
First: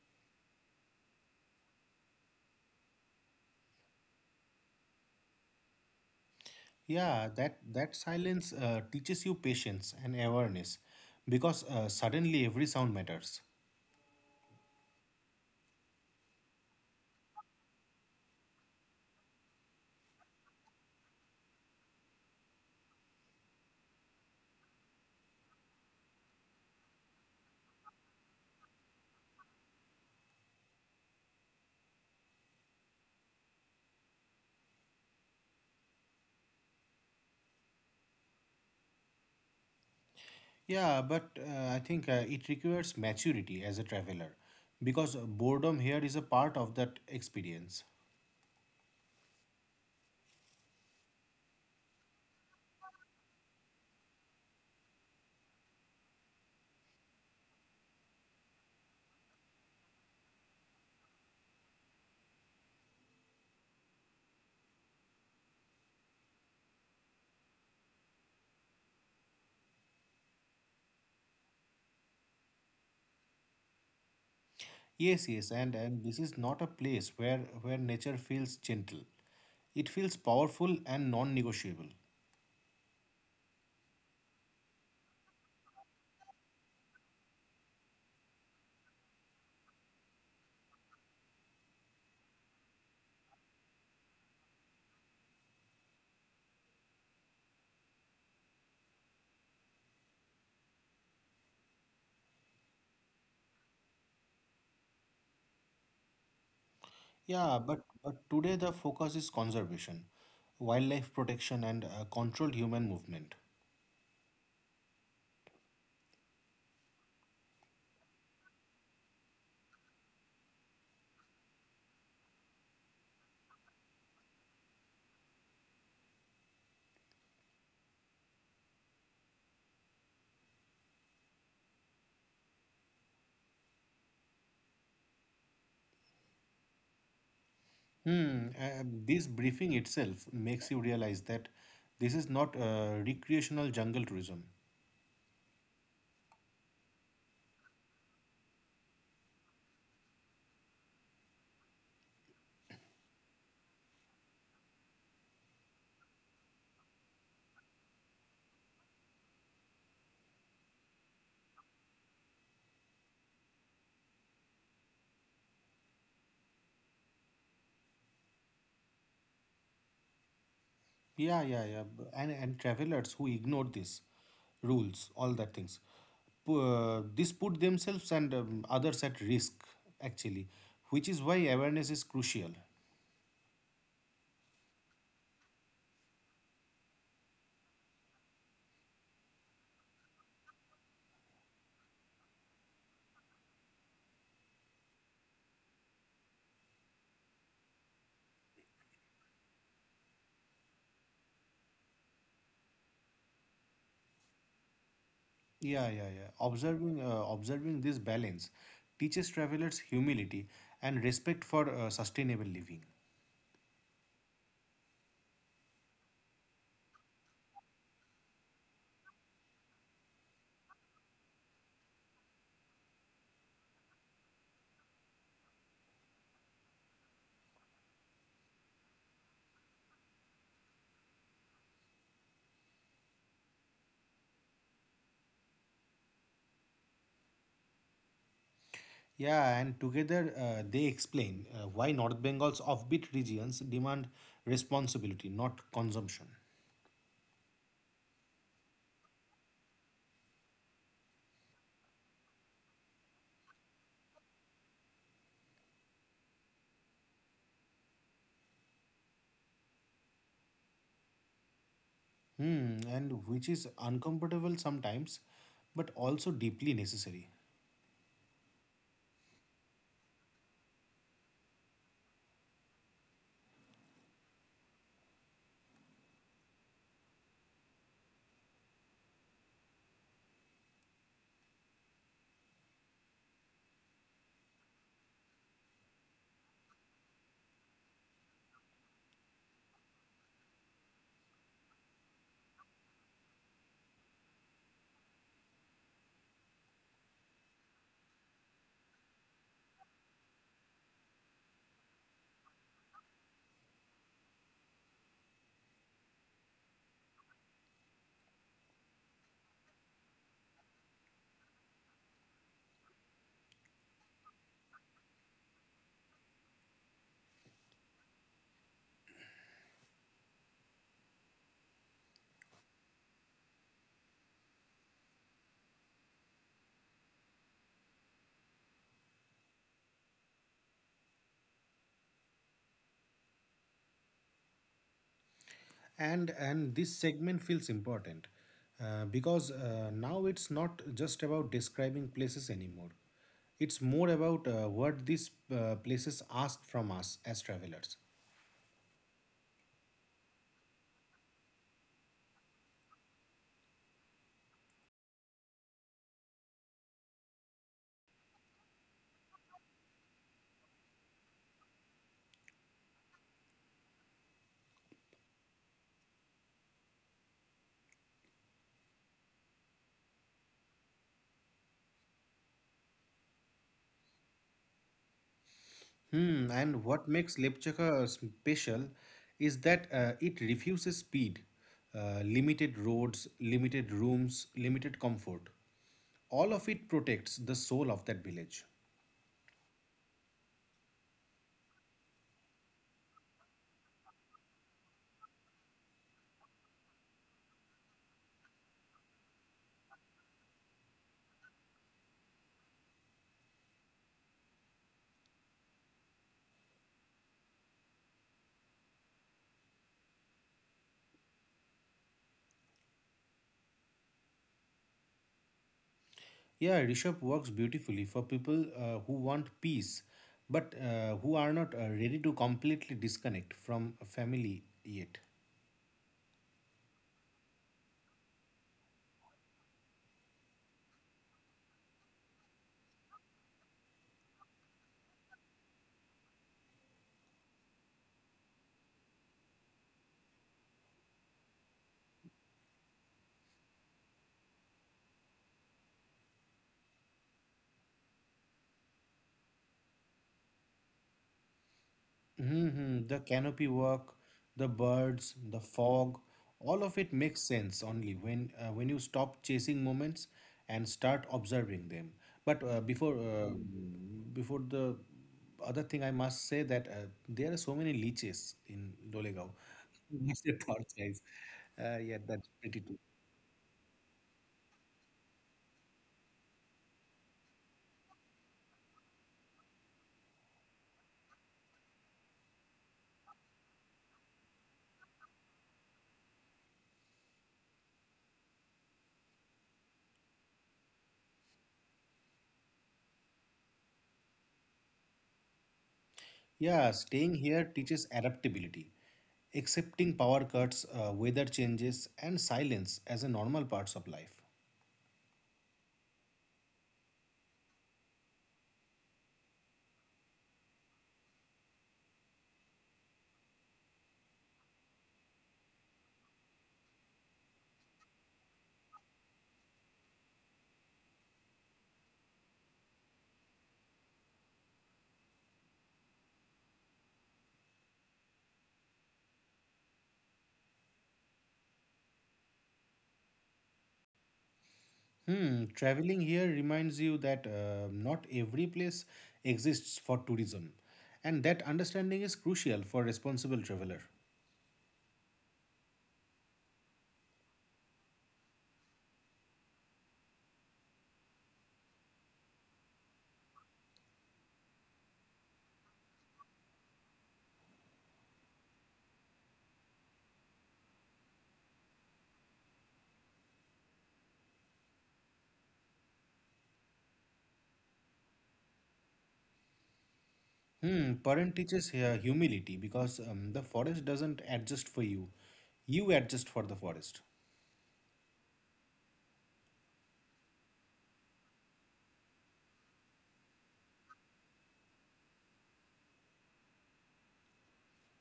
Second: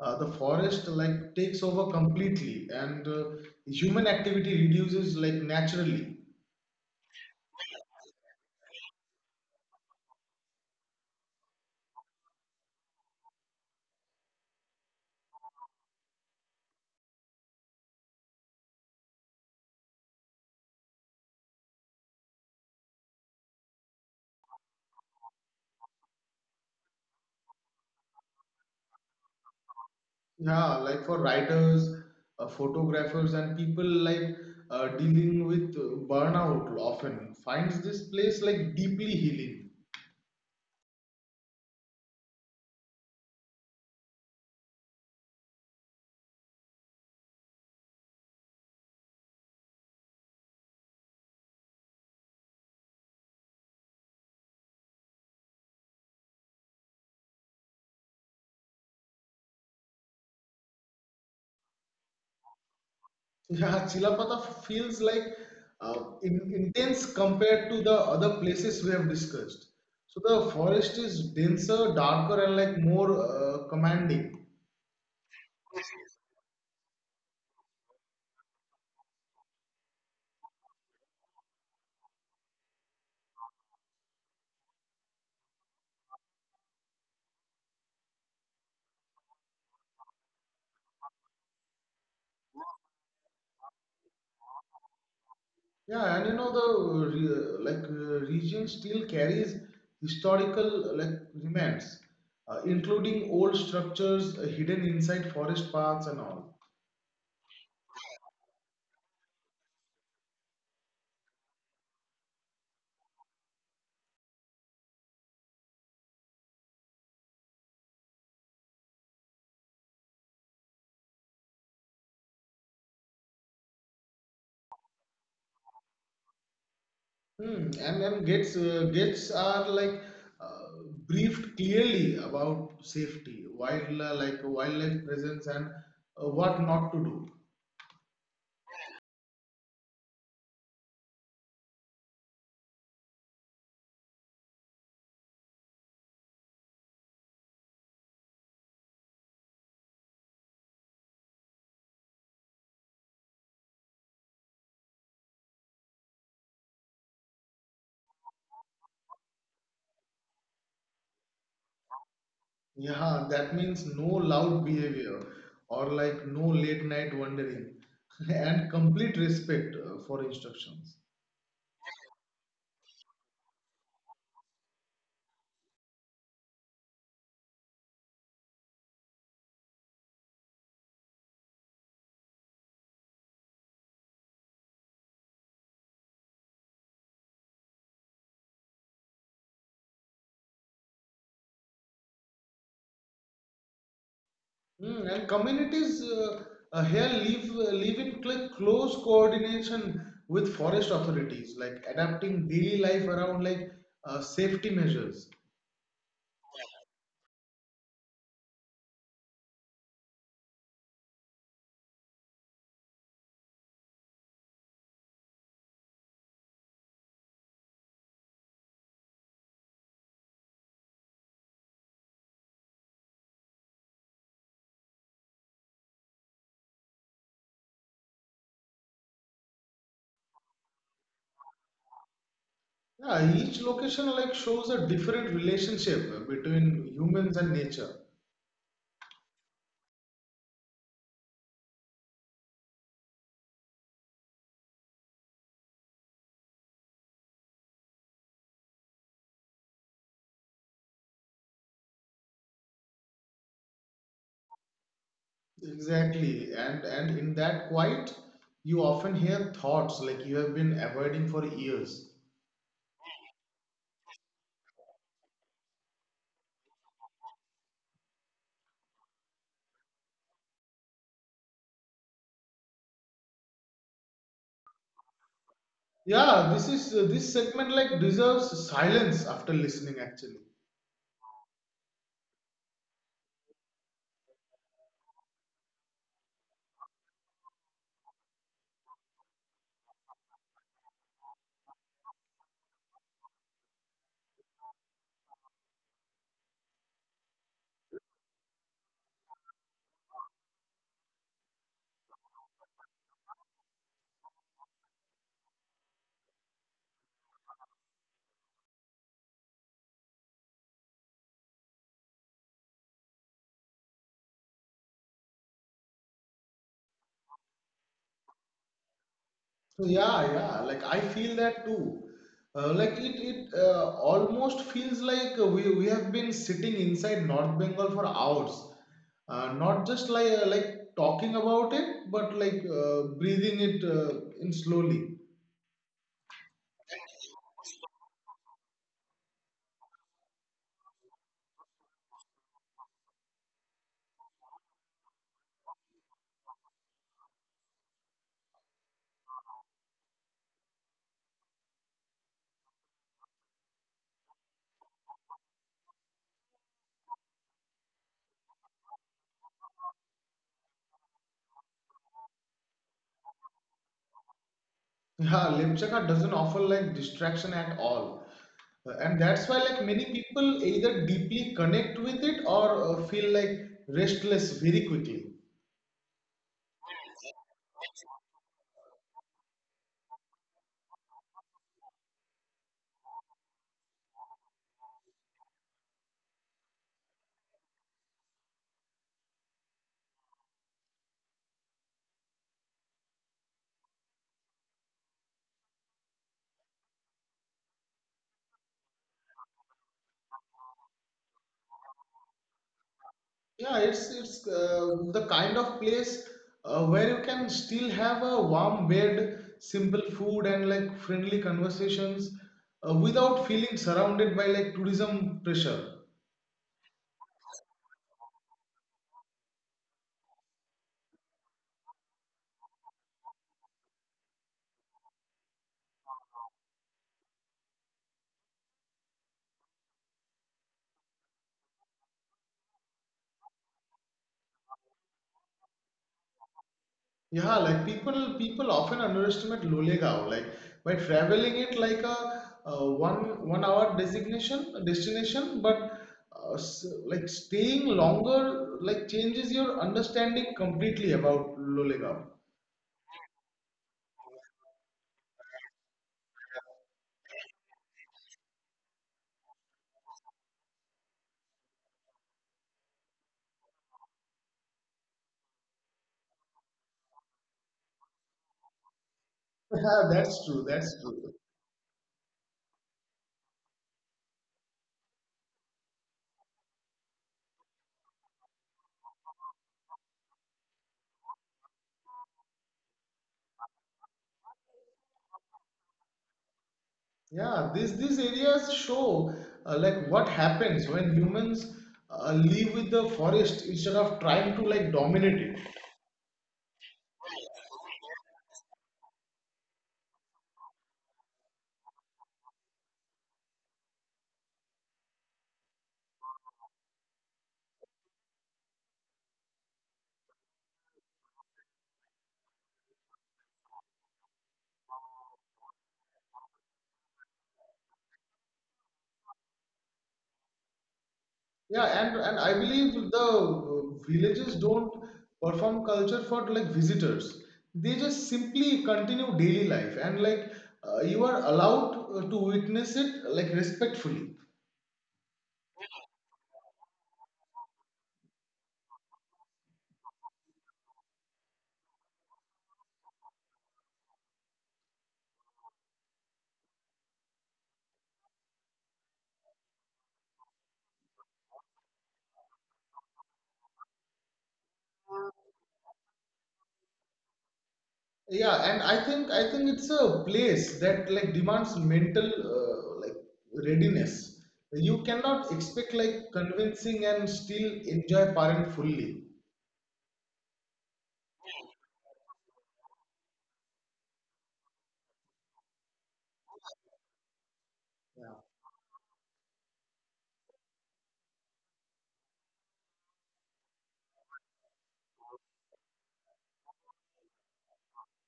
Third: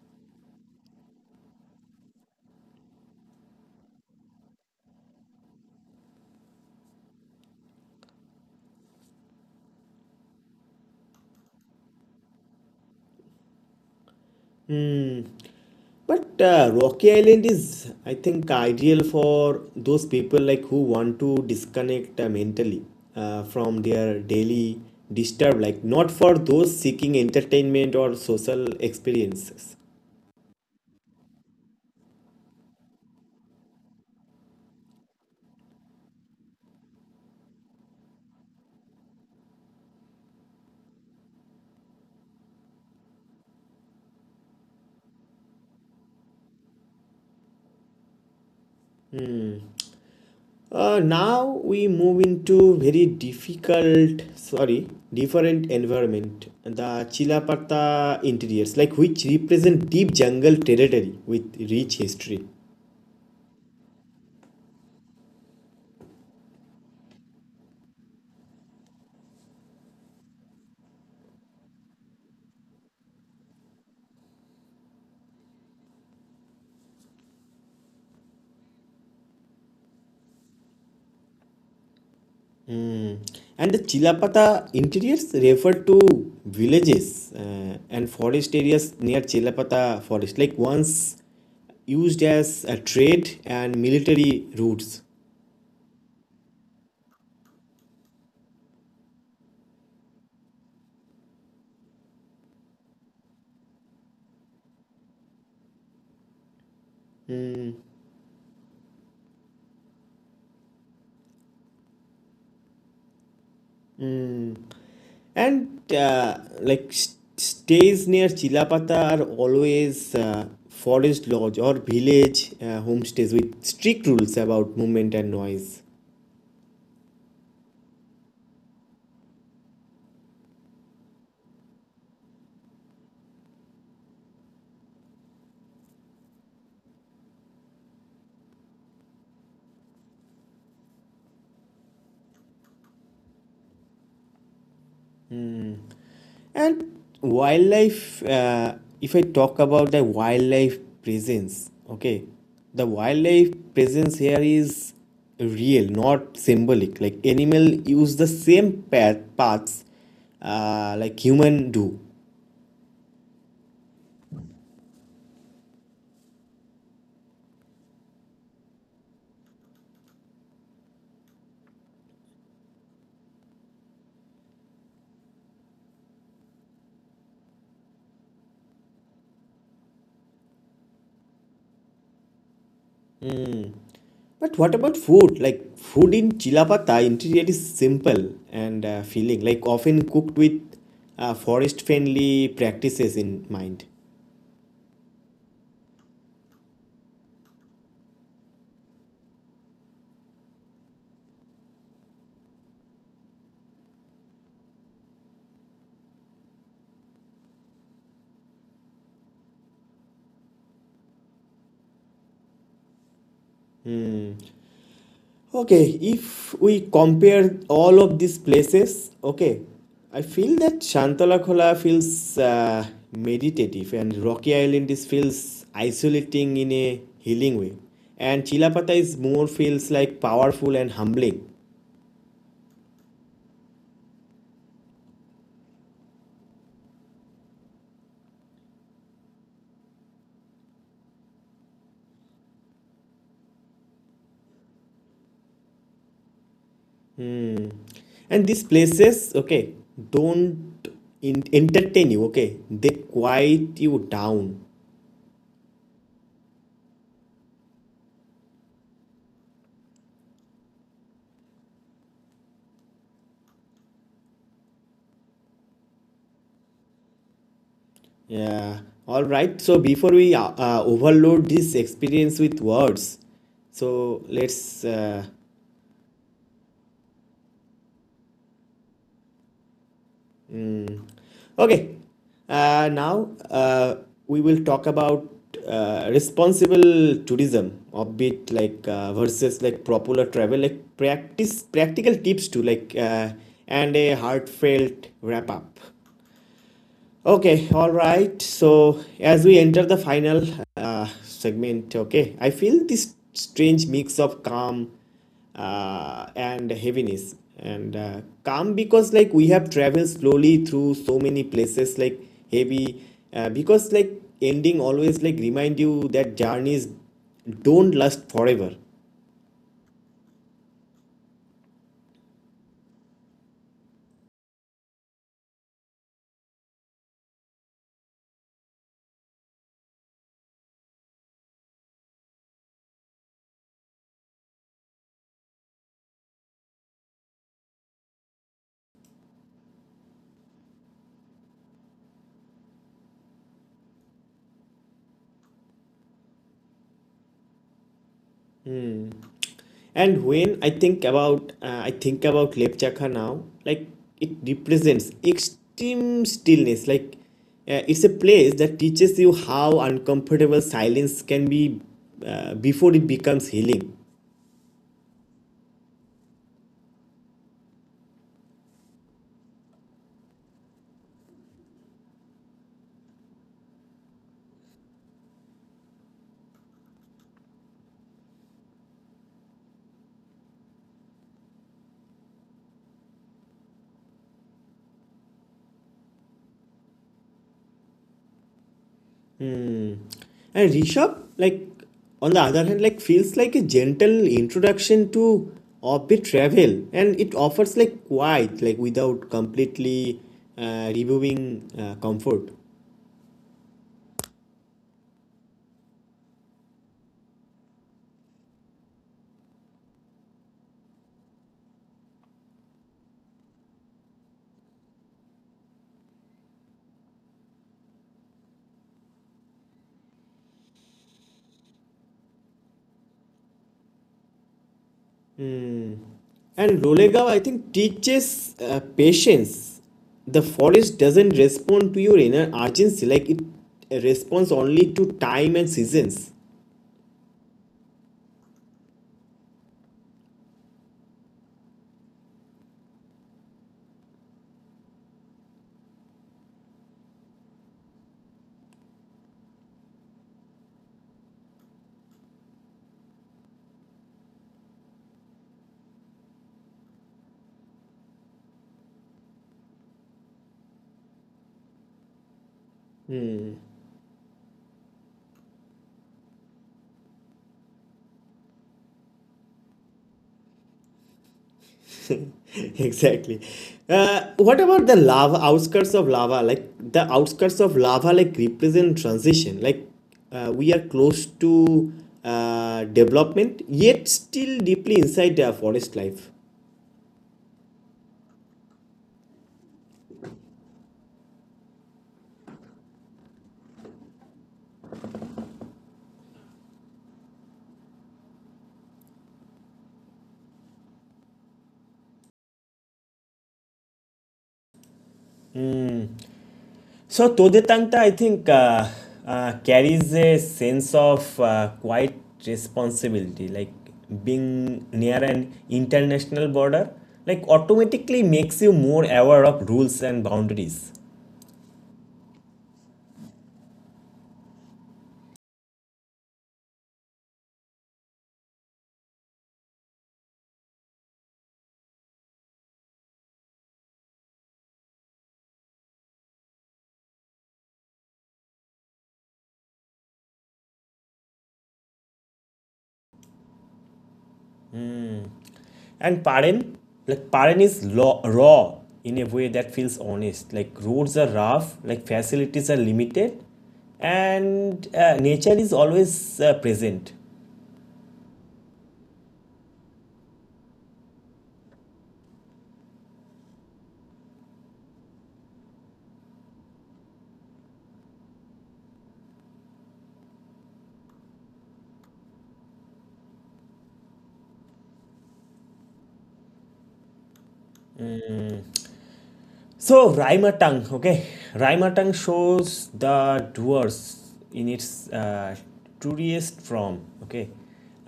B: the forest like takes over completely, and human activity reduces like naturally.
C: Yeah, that that silence teaches you patience and awareness because suddenly every sound matters.
A: Hmm. But Rocky Island is, I think, ideal for those people like who want to disconnect mentally from their daily disturb, like not for those seeking entertainment or social experiences.
B: Yeah, like for writers, photographers, and people like dealing with burnout often finds this place like deeply healing.
C: Yeah, but I think it requires maturity as a traveler because boredom here is a part of that experience.
A: Now we move into very different environment. The Chilapata interiors, like which represent deep jungle territory with rich history.
B: Yeah, Chilapata feels like intense compared to the other places we have discussed. So the forest is denser, darker, and like more commanding.
C: Yes, yes, and this is not a place where nature feels gentle. It feels powerful and non-negotiable.
A: Mm. And the Chilapata interiors refer to villages and forest areas near Chilapata forest, like once used as a trade and military routes.
B: Yeah, and you know the like region still carries historical like remains, including old structures hidden inside forest paths and all.
C: Yeah, but today the focus is conservation, wildlife protection and controlled human movement.
A: And stays near Chilapata are always forest lodge or village homestays with strict rules about movement and noise.
B: Hmm, and then gates are like uh, briefed clearly about safety, wild like wildlife presence and what not to do.
C: Hmm, this briefing itself makes you realize that this is not recreational jungle tourism.
A: And wildlife, if I talk about the wildlife presence, okay, the wildlife presence here is real, not symbolic. Like animal use the same paths like human do.
B: Yeah, that means no loud behavior or like no late night wandering and complete respect for instructions.
C: Yeah, yeah, yeah. And travelers who ignore this rules, all that things, this put themselves and others at risk, actually, which is why awareness is crucial.
A: But what about food? Like food in Chilapata interior is simple and feeling, like often cooked with forest friendly practices in mind.
B: Hmm, and communities here live in close coordination with forest authorities, like adapting daily life around like safety measures.
C: Yeah, yeah, yeah. Observing, observing this balance teaches travelers humility and respect for sustainable living.
A: Okay, if we compare all of these places, okay, I feel that Shantalakola feels meditative and Rocky Island is feels isolating in a healing way. And Chilapata is more feels like powerful and humbling.
B: Yeah, each location like shows a different relationship between humans and nature.
C: Yeah, and together they explain why North Bengal's offbeat regions demand responsibility, not consumption.
A: And these places, okay, don't entertain you, okay, they quiet you down.
B: Exactly. And in that quiet, you often hear thoughts like you have been avoiding for years.
C: Hmm, and which is uncomfortable sometimes, but also deeply necessary.
A: Yeah, all right, so before we overload this experience with words, so let's
B: Yeah, this is this segment like deserves silence after listening actually.
A: mm, okay, now we will talk about responsible tourism a bit, versus like popular travel, like practice practical tips to and a heartfelt wrap up. Okay, all right. So as we enter the final segment, okay, I feel this strange mix of calm and heaviness. And calm because like we have traveled slowly through so many places, like heavy, because like ending always like remind you that journeys don't last forever.
B: So yeah, yeah. Like I feel that too. Like it almost feels like we have been sitting inside North Bengal for hours, not just like talking about it, but like breathing it in slowly.
C: And this segment feels important because now it's not just about describing places anymore. It's more about what these places ask from us as travelers.
A: And when I think about Lepchakha now, like it represents extreme stillness. Like it's a place that teaches you how uncomfortable silence can be before it becomes healing.
B: Yeah, Lemchaka doesn't offer like distraction at all. And that's why like many people either deeply connect with it or feel like restless very quickly.
C: Hmm, and what makes Lepchaka special is that it refuses speed, limited roads, limited rooms, limited comfort. All of it protects the soul of that village.
A: And Rishabh, like on the other hand, like feels like a gentle introduction to orbit travel, and it offers like quiet, like without completely removing comfort.
B: Yeah, it's the kind of place where you can still have a warm bed, simple food, and like friendly conversations without feeling surrounded by like tourism pressure.
C: Yeah, Rishabh works beautifully for people who want peace, but who are not ready to completely disconnect from family yet.
A: And Rolega, I think, teaches patience. The forest doesn't respond to your inner urgency, like it responds only to time and seasons.
B: Yeah, like people often underestimate Lolegaon. Like by traveling it like a, one one hour designation destination, but like staying longer like changes your understanding completely about Lolegaon.
C: Hmm, the canopy work, the birds, the fog, all of it makes sense only when you stop chasing moments and start observing them. But
A: Hmm.
C: before the other thing, I must say that there are so many leeches in Lolegaon.
B: Yeah, that's
C: Must
B: true.
C: the thought
B: That's
C: size.
B: true.
C: Yeah, that's pretty true.
A: Exactly. What about the lava outskirts of lava? Like the outskirts of lava, like represent transition. Like we are close to development, yet still deeply inside the forest life.
B: Yeah, these areas show like what happens when humans live with the forest instead of trying to like dominate it.
C: Yeah, staying here teaches adaptability, accepting power cuts, weather changes, and silence as a normal parts of life.
A: So Todetanta, I think, carries a sense of quite responsibility, like being near an international border, like automatically makes you more aware of rules and boundaries.
B: Yeah, and I believe the villages don't perform culture for like visitors. They just simply continue daily life and like you are allowed to witness it like respectfully.
C: Hmm, traveling here reminds you that not every place exists for tourism, and that understanding is crucial for responsible traveler.
A: And Paren, like Paren is raw in a way that feels honest. Like roads are rough, like facilities are limited, and nature is always present.
B: Yeah, and I think it's a place that like demands mental like readiness. You cannot expect like convincing and still enjoy parent fully.
C: Hmm, parent teaches here humility because the forest doesn't adjust for you, you adjust for the forest.
B: Yeah,
A: So Raimatang, okay, Raimatang shows the dwarves in its truest form, okay,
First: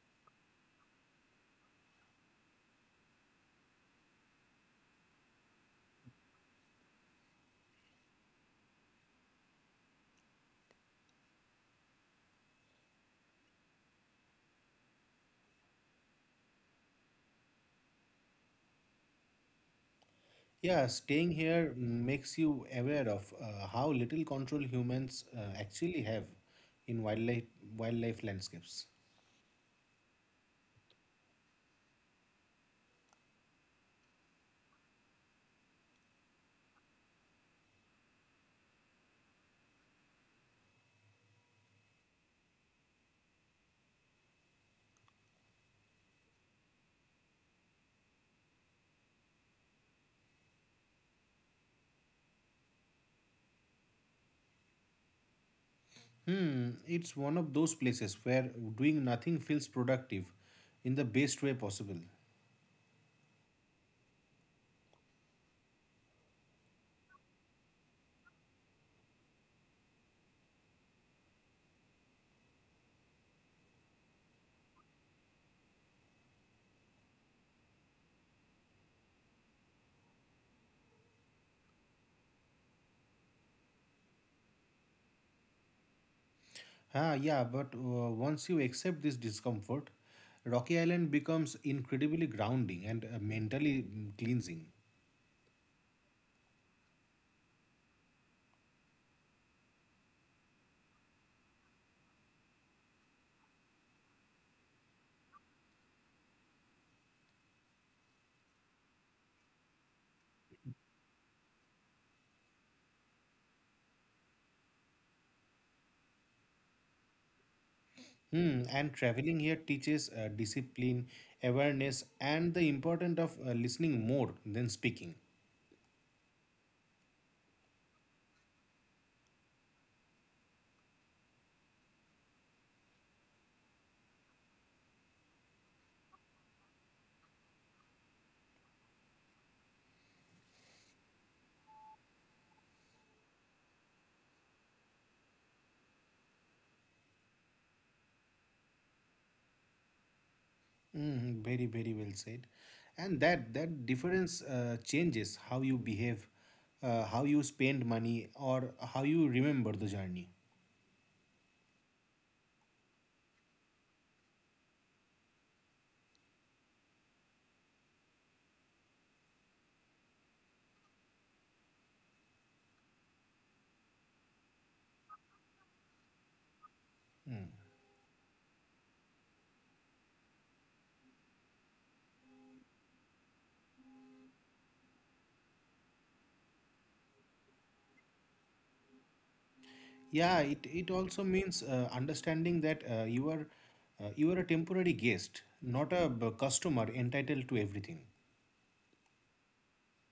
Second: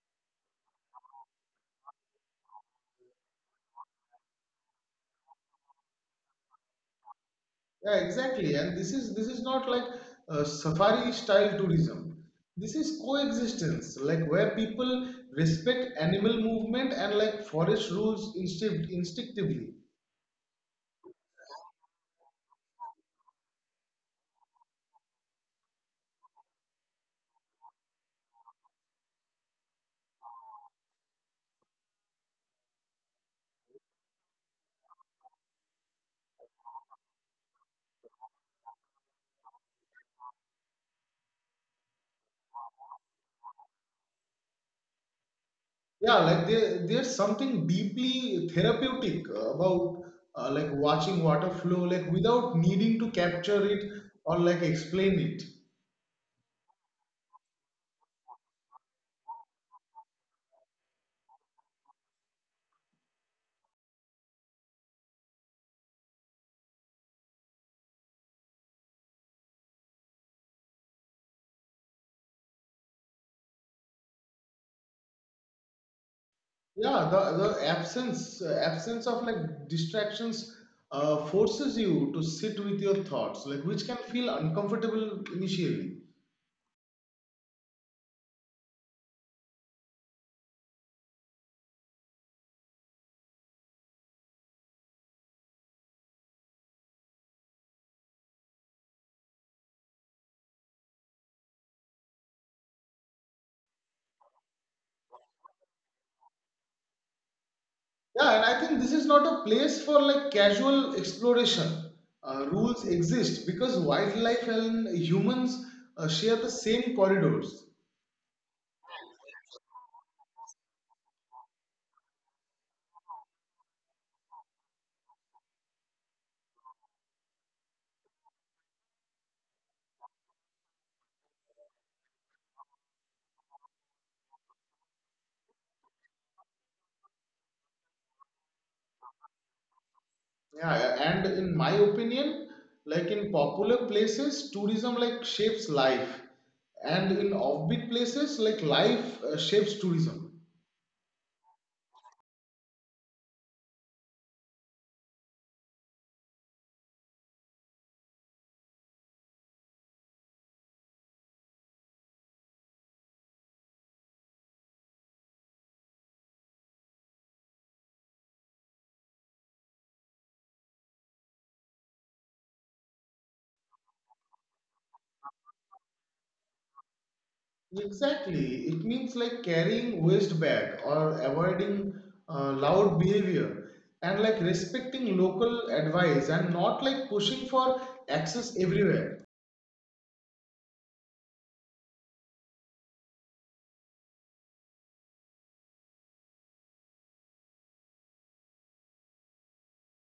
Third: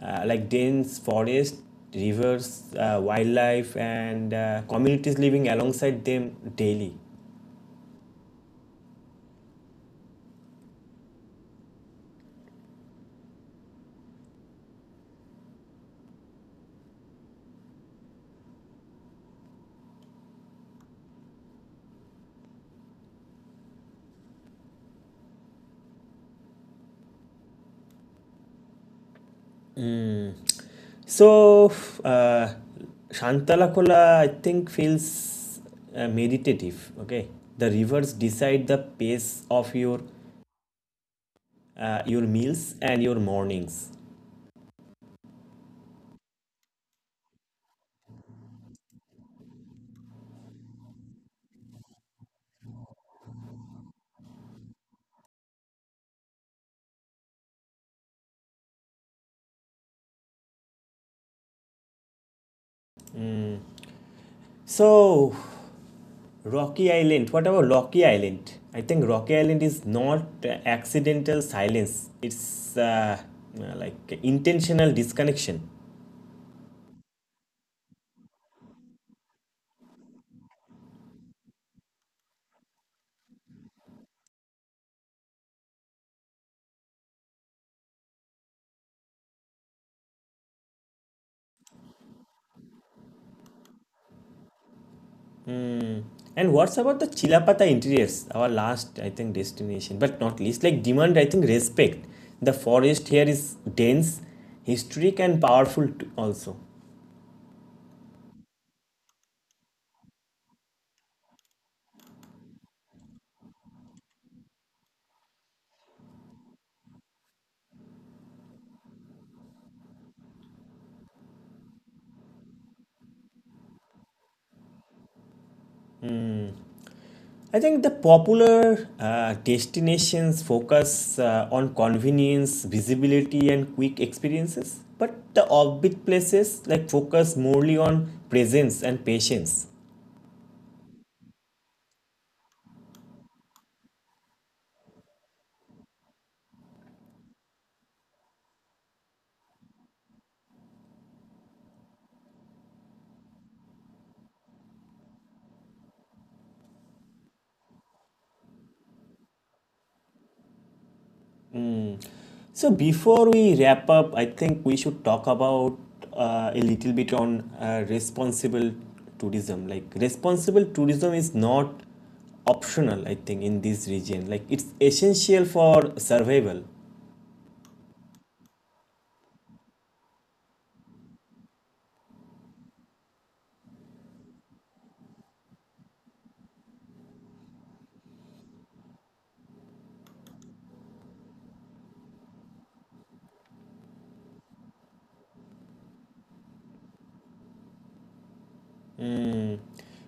A: like dense forest, rivers, wildlife, and communities living alongside them daily.
B: yeah, exactly. And this is not like safari style tourism. This is coexistence like where people respect animal movement and like forest rules instinctively.
C: Yeah, staying here makes you aware of how little control humans actually have in wildlife landscapes.
A: Mm. So uh, Shantalakola, I think, feels meditative. Okay, the rivers decide the pace of your meals and your mornings.
B: Yeah, like there's something deeply therapeutic about like watching water flow like without needing to capture it or like explain it.
C: Hmm, it's one of those places where doing nothing feels productive in the best way possible.
A: So Rocky Island. What about Rocky Island? I think Rocky Island is not accidental silence. It's like intentional disconnection.
B: Yeah, the absence of like distractions forces you to sit with your thoughts like which can feel uncomfortable initially.
C: Ah, yeah, but once you accept this discomfort, Rocky Island becomes incredibly grounding and mentally cleansing.
A: Hmm. And what's about the Chilapata interiors? Our last, I think, destination, but not least. Like demand, I think respect. The forest here is dense, historic, and powerful also.
B: Yeah, and I think this is not a place for like casual exploration. Rules exist because wildlife and humans share the same corridors.
C: Hmm, and traveling here teaches discipline, awareness, and the importance of listening more than speaking.
A: I think the popular destinations focus on convenience, visibility, and quick experiences, but the offbeat places like focus morely on presence and patience.
B: Yeah, and in my opinion, like in popular places, tourism like shapes life, and in offbeat places, like life shapes tourism.
C: Mm, very, very well said. And that that difference changes how you behave, how you spend money, or how you remember the journey.
A: So before we wrap up, I think we should talk about a little bit on responsible tourism. Like responsible tourism is not optional, I think, in this region, like it's essential for survival.
B: Exactly, it means like carrying waste bag or avoiding loud behavior, and like respecting local advice and not like pushing for access everywhere.
C: Yeah, it also means understanding that you are a temporary guest, not a customer entitled to everything.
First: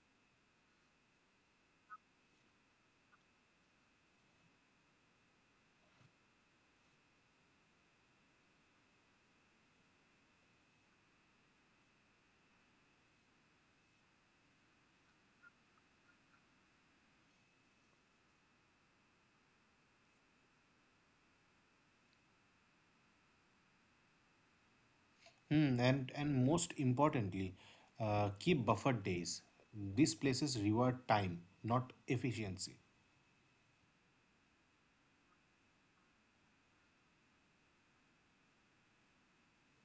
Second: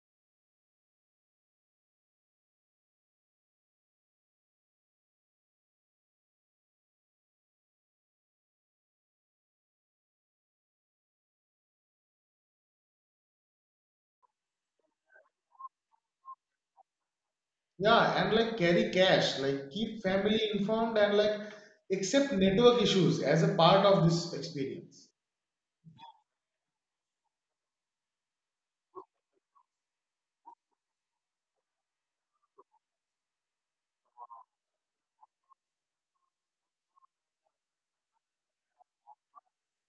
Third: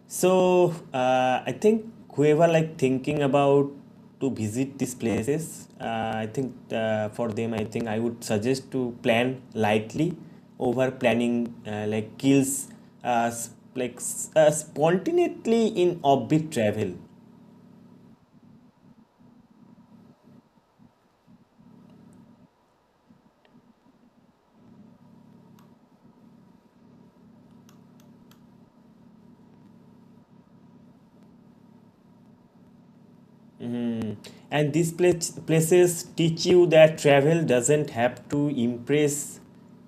A: So I think whoever like thinking about to visit these places, I think for them, I think I would suggest to plan lightly. Over planning like kills uh, like spontaneously in orbit travel.
B: Yeah, and like carry cash, like keep family informed and like accept network issues as a part of this experience.
C: Hmm, and most importantly, keep buffer days. These places reward time, not efficiency.
A: And these place, places teach you that travel doesn't have to impress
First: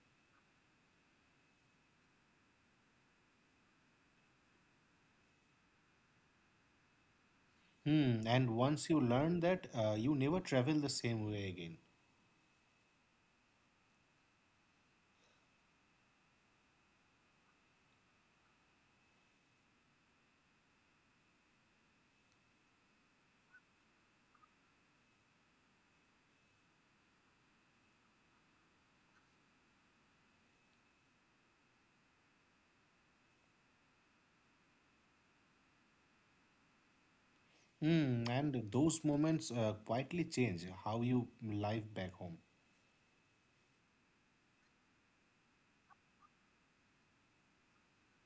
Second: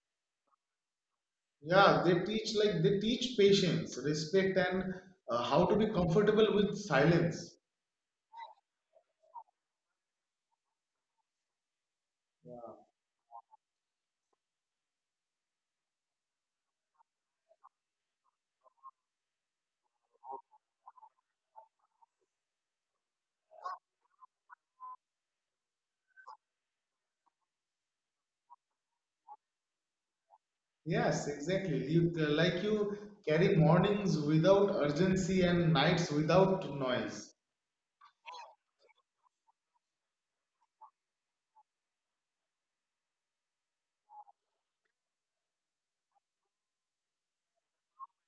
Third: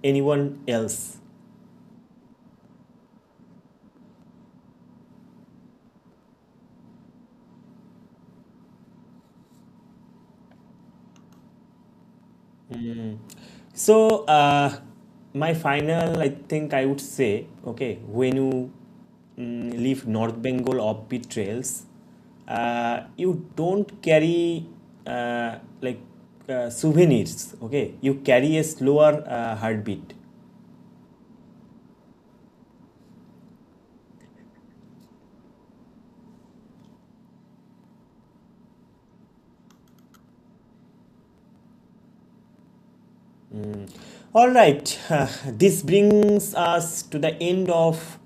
A: anyone else.
B: Yeah, they teach like they teach patience, respect, and how to be comfortable with silence.
C: Hmm, and once you learn that, you never travel the same way again.
A: So my final, I think, I would say, okay, when you leave North Bengal offbeat trails, you don't carry uh, like souvenirs. Okay, you carry a slower heartbeat.
B: Yes, exactly. You like you carry mornings without urgency and nights without noise.
C: Hmm, and those moments quietly change how you live back home.
A: All right, this brings us to the end of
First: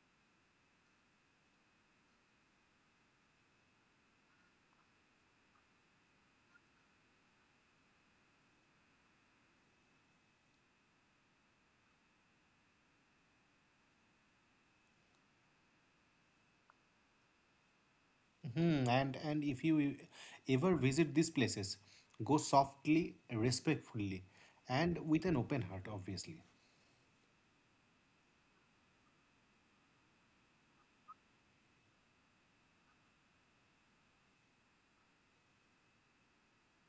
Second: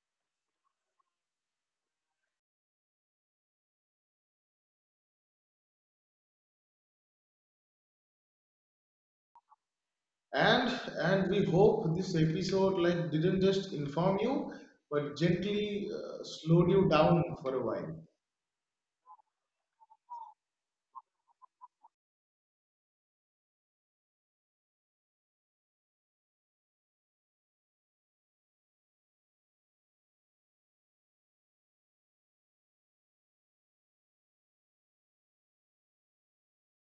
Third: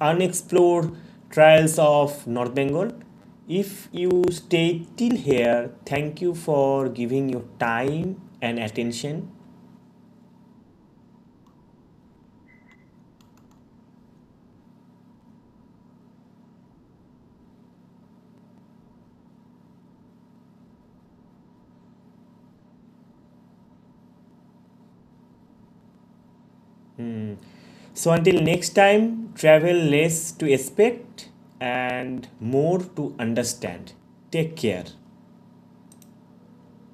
A: unexplored trials of North Bengal. If you stay till here, thank you for giving your time and attention.
B: And and we hope this episode like didn't just inform you, but gently slowed you down for a while.
C: Hmm, and if you ever visit these places, go softly, respectfully, and with an open heart, obviously.
A: So, until next time, travel less to expect and more to understand. Take care.